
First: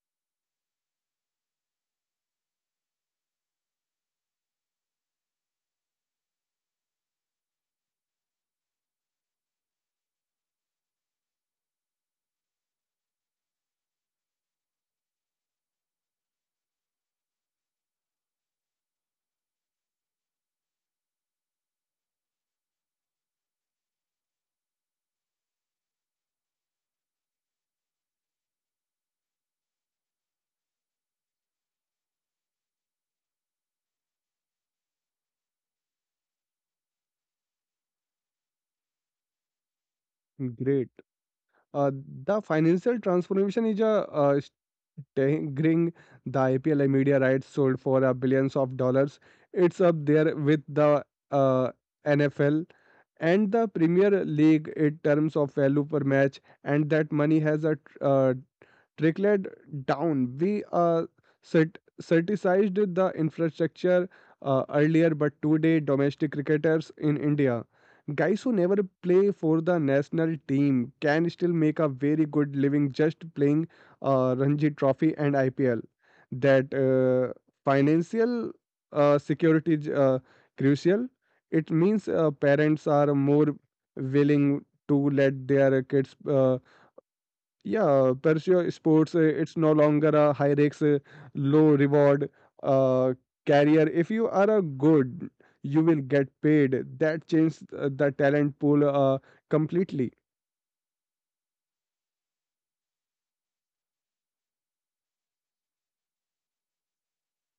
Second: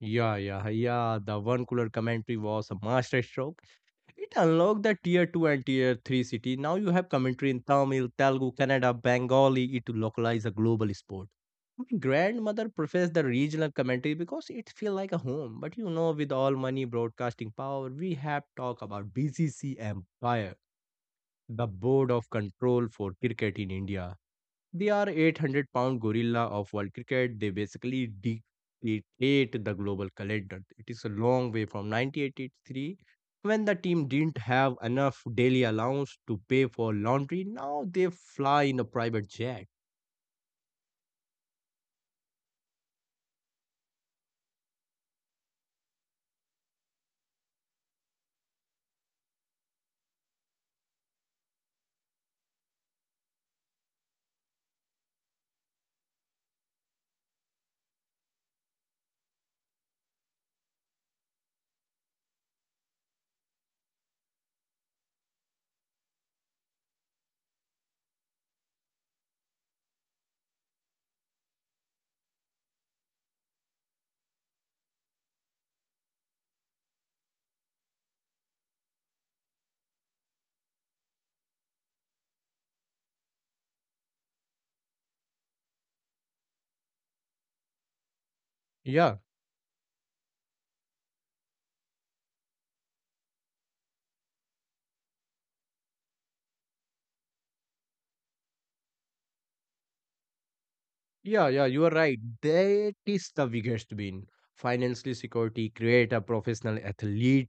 [SPEAKER 2] yeah. The one cooler commentary was a masterstroke. It unlocked the tier 2 and tier 3 city. Now you have commentary in Tamil, Telugu, Kannada, Bengali It to a global sport. My grandmother prefers the regional commentary because it feels like a home. But you know, with all money broadcasting power, we have talk about BCC Empire, the board of control for cricket in India. They are 800 pound gorilla of world cricket. They basically dictate the global calendar. It is a long way from 1983 when the team didn't have enough daily allowance to pay for laundry. Now they fly in a private jet.
[SPEAKER 1] Great. Uh, the financial transformation is a staggering. The IPL media rights sold for a billions of dollars. It's up there with the uh, NFL and the Premier League in terms of value per match, and that money has trickled down. We cert criticized the infrastructure earlier, but today domestic cricketers in India, guys who never play for the national team, can still make a very good living just playing Ranji Trophy and IPL. That financial security is crucial. It means parents are more willing to let their kids. Yeah, pursue sports. uh,
[SPEAKER 2] Yeah.
[SPEAKER 1] It's no longer a high risk, low reward uh, career. If you are a good, you will get paid. That changed the talent pool completely.
[SPEAKER 2] Yeah, yeah, you are right. That is the biggest win. Financial security create a professional athlete.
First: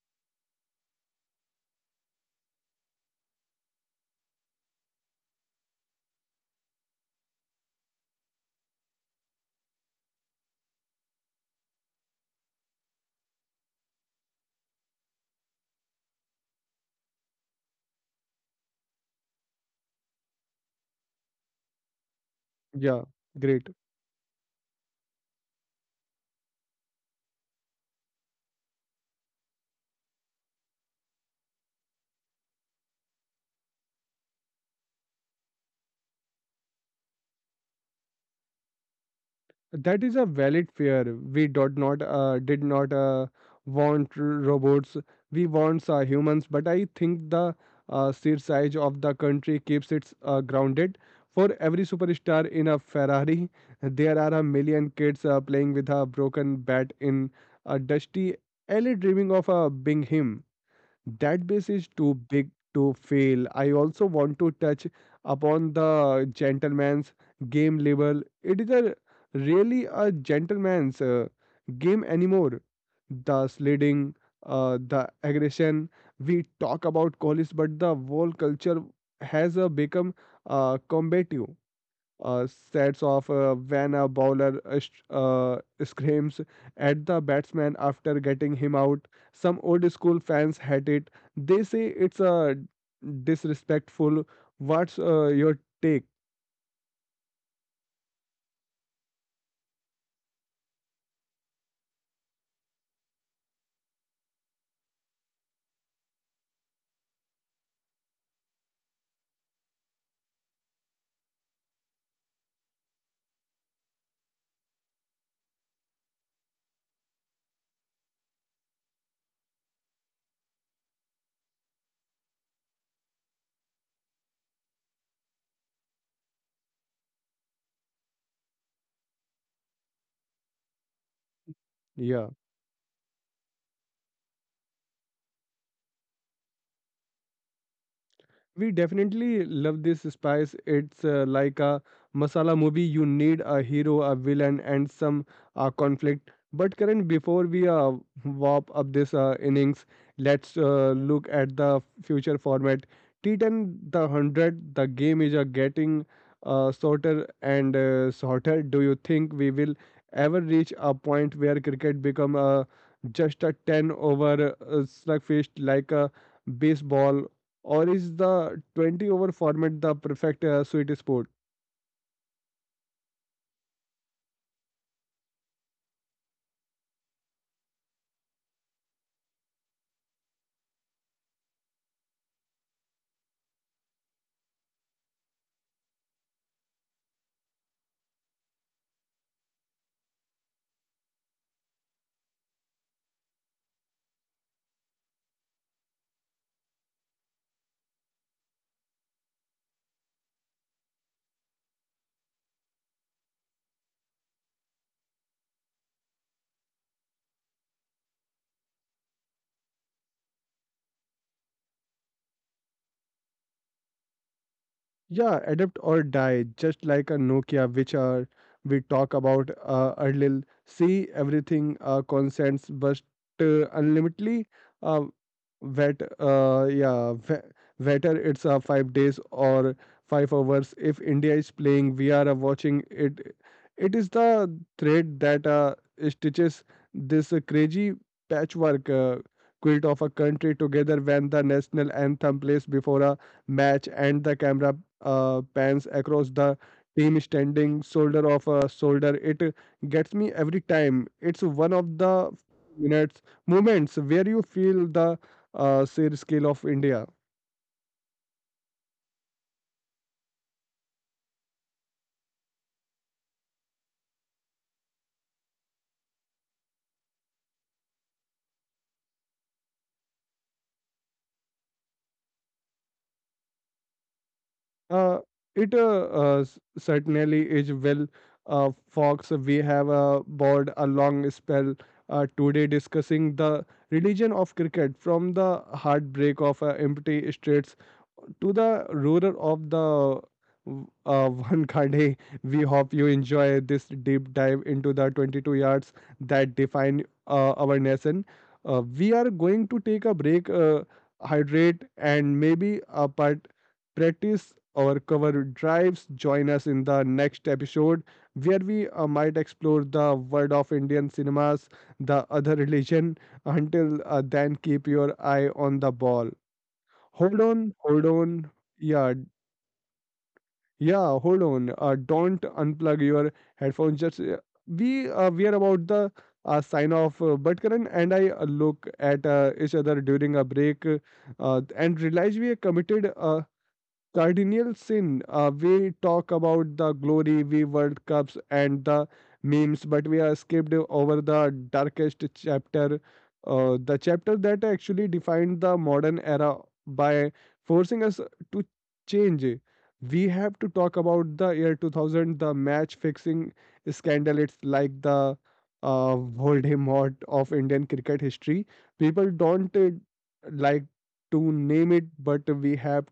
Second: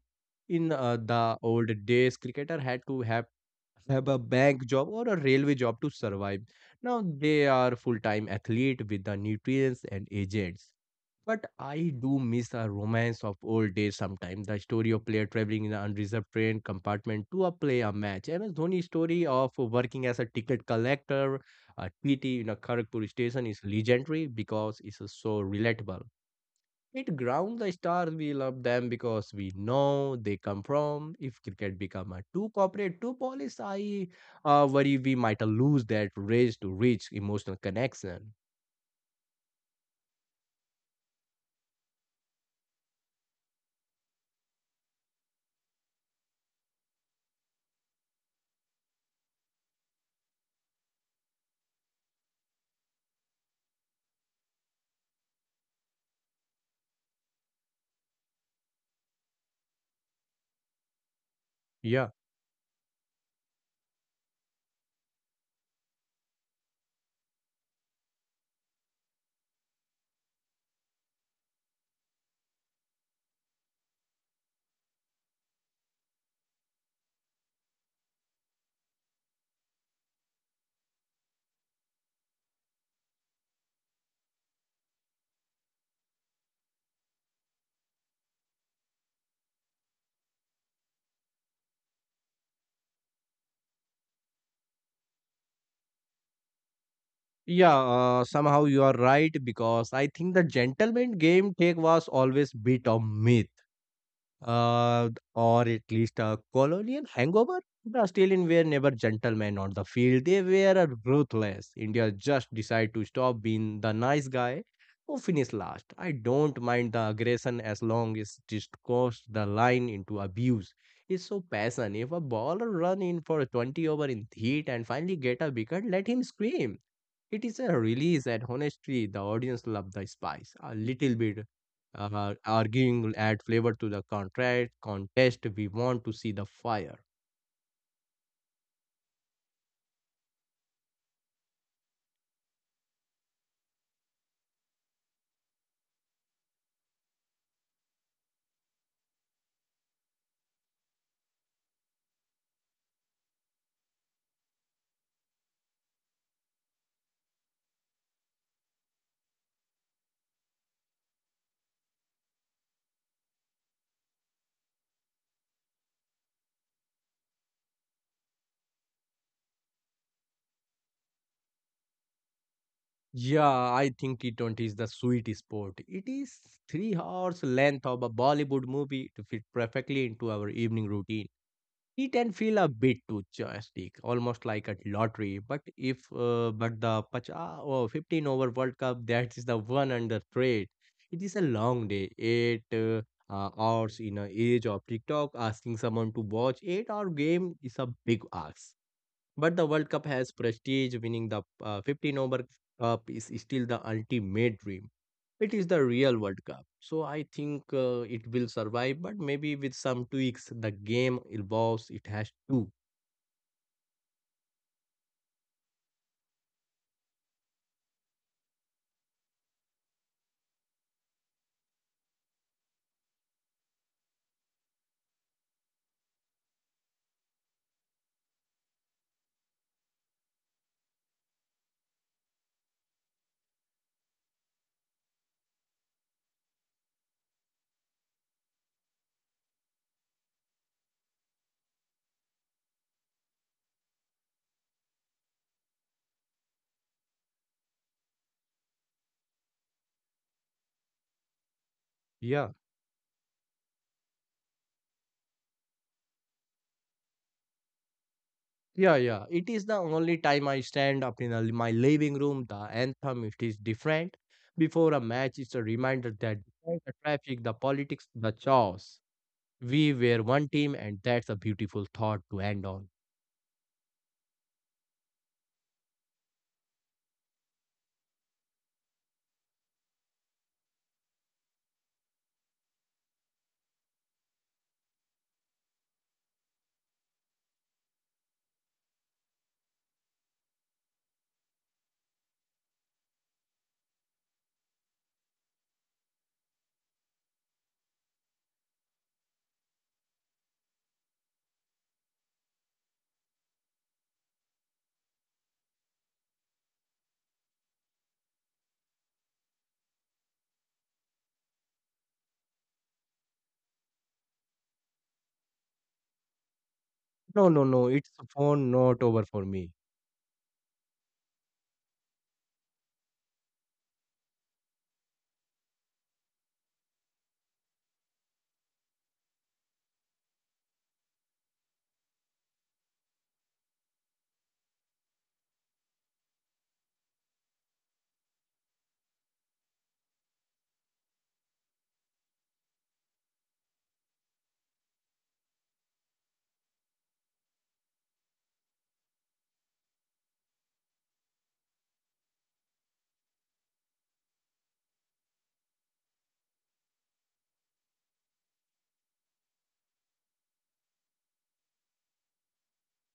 [SPEAKER 2] In the old days, cricketer had to have a bank job or a railway job to survive. Now they are full-time athlete with the nutrients and agents. But I do miss the romance of old days sometimes. The story of player traveling in an unreserved train compartment to a play a match. MS Dhoni's story of working as a ticket collector, a TT in a
[SPEAKER 1] Yeah,
[SPEAKER 2] Kharagpur station is
[SPEAKER 1] great.
[SPEAKER 2] legendary because it's so relatable. It grounds the stars we love them because we know they come from. If cricket become a too corporate, too polished, I worry we might lose that race to reach emotional connection.
[SPEAKER 1] That is a valid fear. We did not want robots. We want humans. But I think the sheer size of the country keeps it grounded. For every superstar in a Ferrari, there are a million kids playing with a broken bat in a dusty alley, dreaming of being him. That base is
[SPEAKER 2] Yeah.
[SPEAKER 1] too big to fail. I also want to touch upon the gentleman's game label. It is a really a gentleman's game anymore. The sliding, the aggression. We talk about Kohli's, but the whole culture has become combative sets off when a bowler screams at the batsman after getting him out. Some old school fans hate it. They say it's a disrespectful. What's your take?
[SPEAKER 2] Yeah, somehow you are right because I think the gentleman game take was always bit of myth uh, or at least a colonial hangover. The Australians were never gentlemen on the field. They were a ruthless. India just decided to stop being the nice guy who finished last. I don't mind the aggression as long as it just crossed the line into abuse. It's so passion. If a bowler run in for a 20 over in heat and finally get a wicket, let him scream. It is a release and honestly the audience love the spice. A little bit
[SPEAKER 1] Yeah.
[SPEAKER 2] arguing will add flavor to the contract contest. We want to see the fire.
[SPEAKER 1] We definitely love this spice. It's like a masala movie. You need a hero, a villain, and some conflict. But Karan, before we wrap up this innings, let's look at the future format. T10, the 100, the game is getting shorter and shorter. Do you think we will ever reach a point where cricket become just a 10 over slugfest like a baseball, or is the 20 over format the perfect sweet spot?
[SPEAKER 2] Yeah, I think T20 is the sweet spot. It is 3 hours length of a Bollywood movie to fit perfectly into our evening routine. It can feel a bit too joystick, almost like a lottery. But if but the pacha or 15 over World Cup, that is the one under threat. It is a long day, eight hours in an age of TikTok. Asking someone to watch 8 hour game is a big ask. But the World Cup has prestige, winning the 15 over cup is still the ultimate dream. It is the real World Cup. So I think it will survive, but maybe with some tweaks, the game evolves. It has to.
[SPEAKER 1] Yeah, adapt or die, just like a Nokia, which are we talk about earlier. See everything consents, but unlimitedly uh, wet. Wetter. It's 5 days or 5 hours. If India is playing, we are watching it. It is the thread that stitches this crazy patchwork quilt of a country together. When the national anthem plays before a match and the camera pans across the team standing shoulder of a shoulder, it gets me every time. It's one of the
[SPEAKER 2] Yeah.
[SPEAKER 1] minutes moments where you feel the sheer scale of India.
[SPEAKER 2] Yeah, yeah. It is the only time I stand up in a, my living room. The anthem it is different. Before a match, it's a reminder that despite the traffic, the politics, the chaos, we were one team, and that's a beautiful thought to end on.
[SPEAKER 1] Uh, it certainly is. Well, Fox, we have board a long spell today discussing the religion of cricket, from the heartbreak of empty streets to the ruler of the uh, Vankhade. We hope you enjoy this deep dive into the 22 yards that define our nation. We are going to take a break, hydrate, and maybe a part practice or cover drives. Join us in the next episode where we might explore the world of Indian cinemas, the other religion. Until then, keep your eye on the ball. Hold
[SPEAKER 2] No, no,
[SPEAKER 1] on,
[SPEAKER 2] no.
[SPEAKER 1] hold
[SPEAKER 2] It's
[SPEAKER 1] on.
[SPEAKER 2] phone not
[SPEAKER 1] Yeah,
[SPEAKER 2] over for me.
[SPEAKER 1] yeah, hold on. Don't unplug your headphones. Just we are about the sign off. But Karan and I look at each other during a break and realize we are committed. Cardinal sin. We talk about the glory, we World Cups and the memes, but we are skipped over the darkest chapter, the chapter that actually defined the modern era by forcing us to change. We have to talk about the year 2000, the match fixing scandal. It's like the Voldemort of Indian cricket history. People don't like to name it, but we have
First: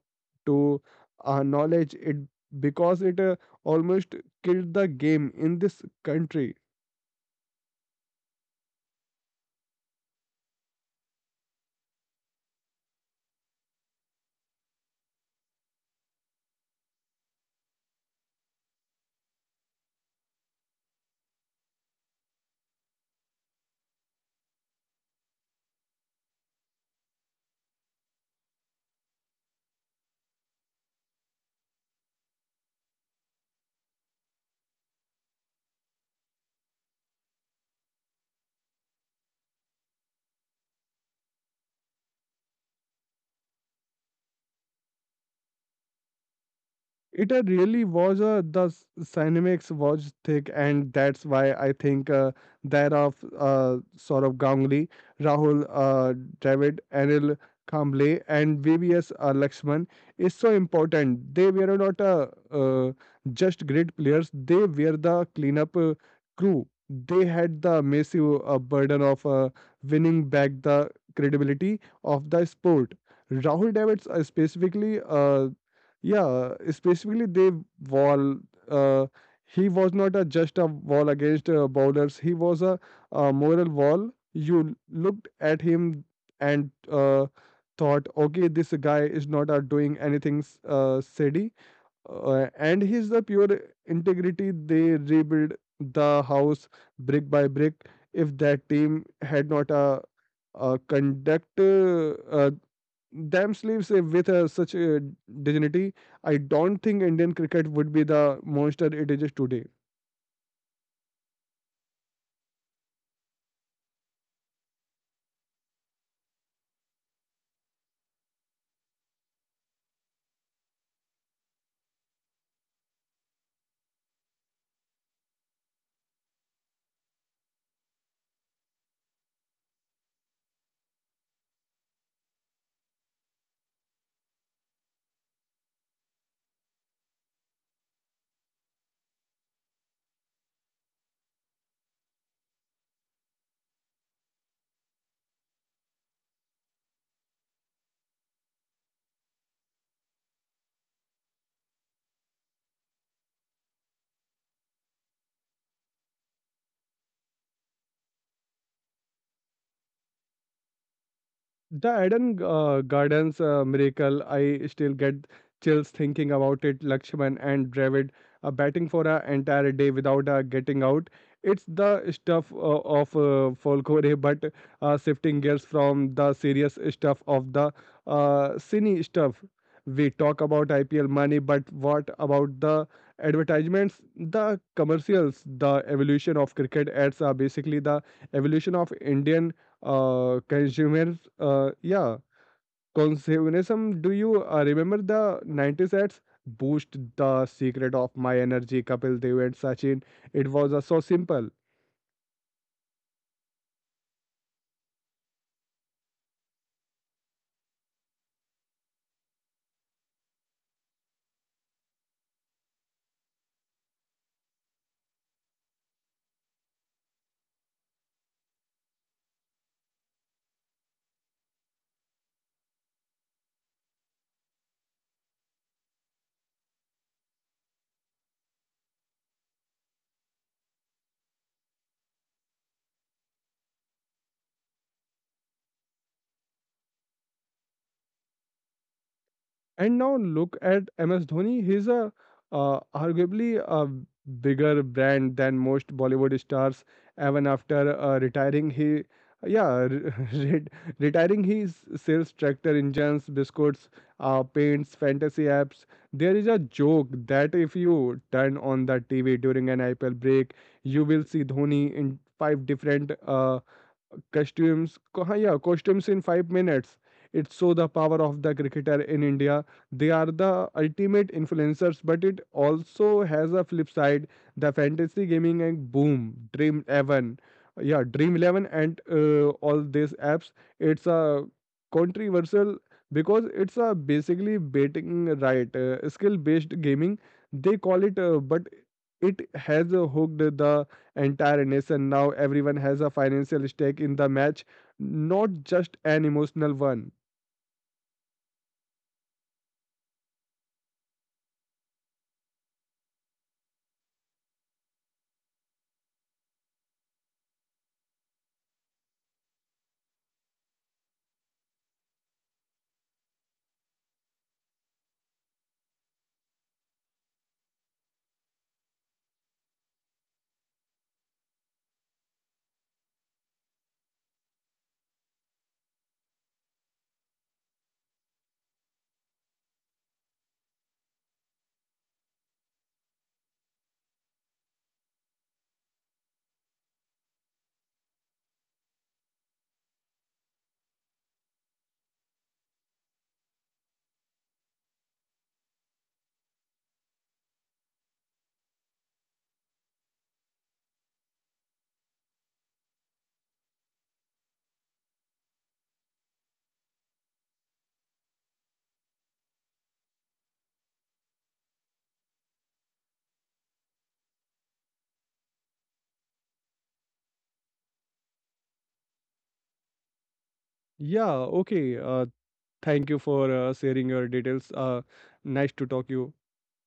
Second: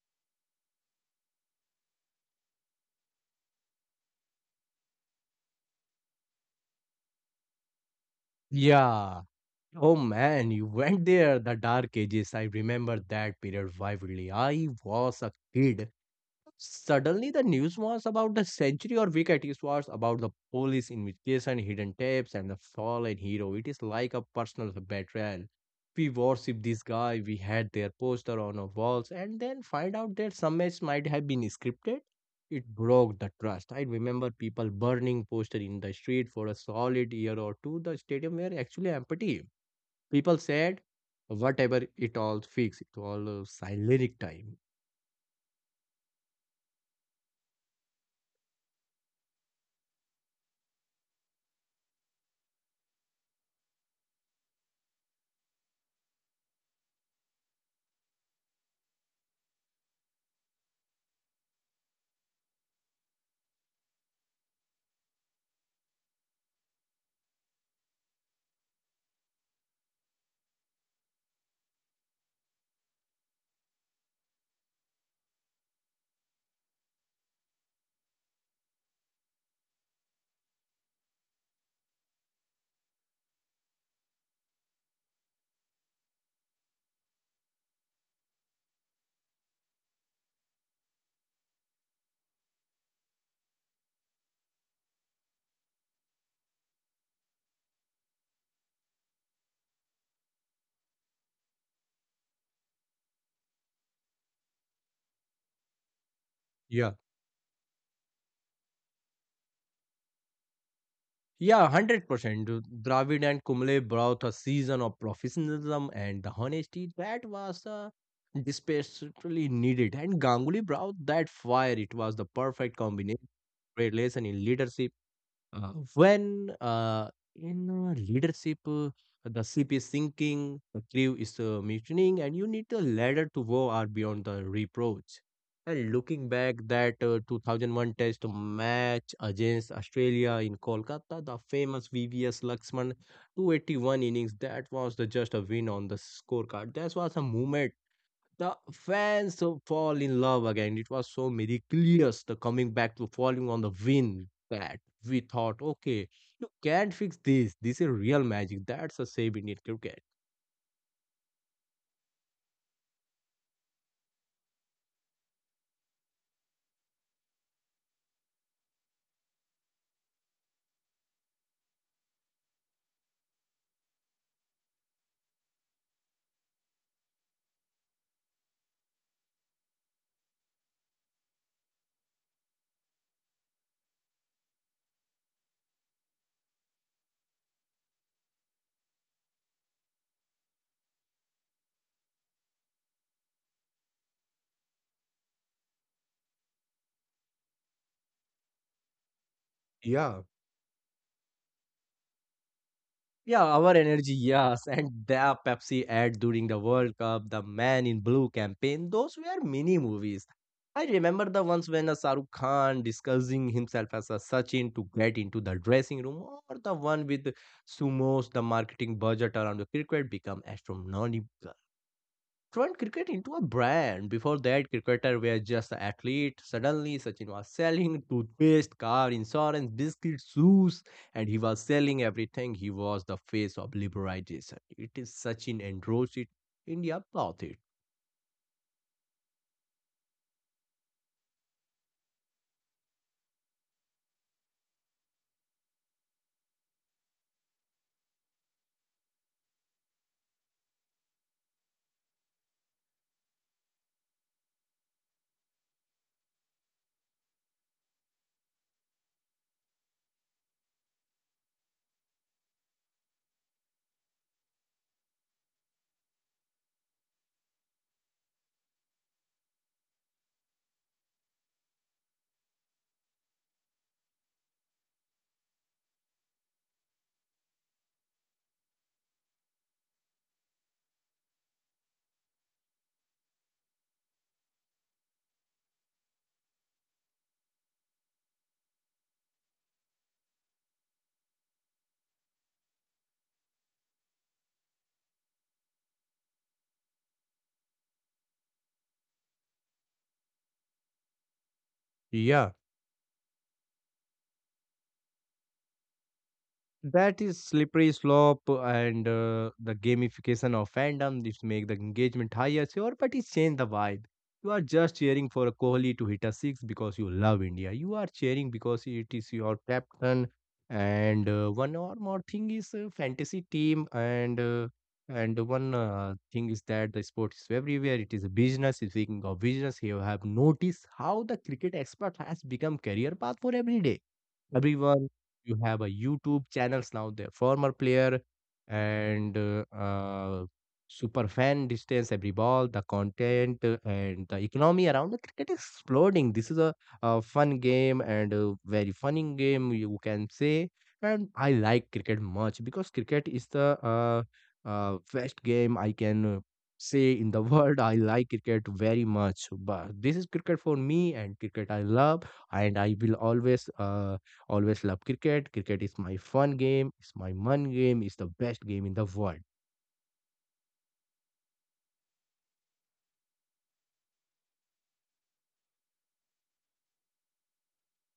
[SPEAKER 1] to knowledge it because it almost killed the game in this country.
[SPEAKER 2] Yeah. Oh man, you went there, the dark ages. I remember that period vividly. I was a kid. Suddenly, the news was about the century or wicket. It was about the police investigation, hidden tapes, and the fallen hero. It is like a personal betrayal. We worship this guy, we had their poster on our walls, and then find out that some match might have been scripted. It broke the trust. I remember people burning poster in the street for a solid year or two. The stadium were actually empty. People said, whatever, it all fixed. It all silenic time.
[SPEAKER 1] It really was the cinematics was thick, and that's why I think that of Saurabh Ganguly, Rahul Dravid, Anil Kamble, and VBS Lakshman is so important. They were not just great players; they were the cleanup crew. They had the massive burden of winning back the credibility of the sport. Rahul David's specifically, they wall. Uh, he was not just a wall against bowlers. He was a moral wall. You looked at him and thought, okay, this guy is not doing anything shady. And he's the pure integrity. They rebuild the house brick by brick. If that team had not conduct them sleeves with such dignity, I don't
[SPEAKER 2] Yeah
[SPEAKER 1] think Indian cricket would be the monster it is today.
[SPEAKER 2] Yeah, 100%. Dravid and Kumble brought a season of professionalism and the honesty that was desperately needed. And Ganguly brought that fire. It was the perfect combination. Great lesson in leadership when in leadership the ship is sinking the crew is mutinying and you need a ladder to go are beyond the reproach and looking back that 2001 test match against australia in kolkata the famous vvs laxman 281 innings that was the just a win on the scorecard that was a moment the fans so fall in love again. It was so miraculous the coming back to falling on the wind that we thought, okay, you can't fix this. This is real magic. That's a save Indian cricket.
[SPEAKER 1] The Eden Gardens miracle, I still get chills thinking about it. Lakshman and Dravid batting for an entire day without getting out. It's the stuff of folklore, but shifting gears from the serious stuff of the cine stuff. We talk about IPL money, but what about the advertisements, the commercials, the evolution of cricket ads are basically the evolution of Indian uh, consumers. Uh, yeah, consumerism. Do you remember the 90s ads? Boost the secret of my energy, Kapil Dev and
[SPEAKER 2] Yeah,
[SPEAKER 1] Sachin. It was so simple.
[SPEAKER 2] Yeah, our energy, yes. And the Pepsi ad during the World Cup, the Man in Blue campaign, those were mini movies. I remember the ones when a Shahrukh Khan discussing himself as a Sachin to get into the dressing room, or the one with Sumos, the marketing budget around the cricket become astronomical turned cricket into a brand. Before that, cricketer were just an athlete. Suddenly, Sachin was selling toothpaste, car, insurance, biscuits, shoes, and he was selling everything. He was the face of liberalization. It is Sachin endorsed it. India bought it.
[SPEAKER 1] And now look at MS Dhoni. He's a arguably a bigger brand than most Bollywood stars. Even after retiring, he yeah re- re- retiring his sells tractor engines, biscuits, paints, fantasy apps. There is a joke that if you turn on the TV during an IPL break, you will see Dhoni in five different costumes costumes in 5 minutes. It's so the power of the cricketer in india, they are the ultimate influencers, but it also has a flip side, the fantasy gaming and boom, dream 11 yeah dream 11 and all these apps. It's a controversial because it's a basically betting, right? Skill based gaming they call it, but it has hooked the entire nation. Now everyone has a financial stake in the match, not just an emotional one.
[SPEAKER 2] Yeah. That is slippery slope and the gamification of fandom. This make the engagement higher, sure, but it change the vibe. You are just cheering for a Kohli to hit a six because you love India. You are cheering because it is your captain. And one or more thing is fantasy team, and one thing is that the sport is everywhere. It is a business. Speaking of business, you have noticed how the cricket expert has become career path for every day everyone you have a youtube channels now the former player and super fan distance every ball the content and the economy around the cricket is exploding this is a fun game and a very funny game you can say and I like cricket much because cricket is the best game I can say in the world I like cricket very much but this is cricket for me and cricket I love and I will always Always love cricket. Cricket is my fun game. It's my fun game. It's the best game in the world.
[SPEAKER 1] Yeah, okay. Thank you for sharing your details. Nice to talk you.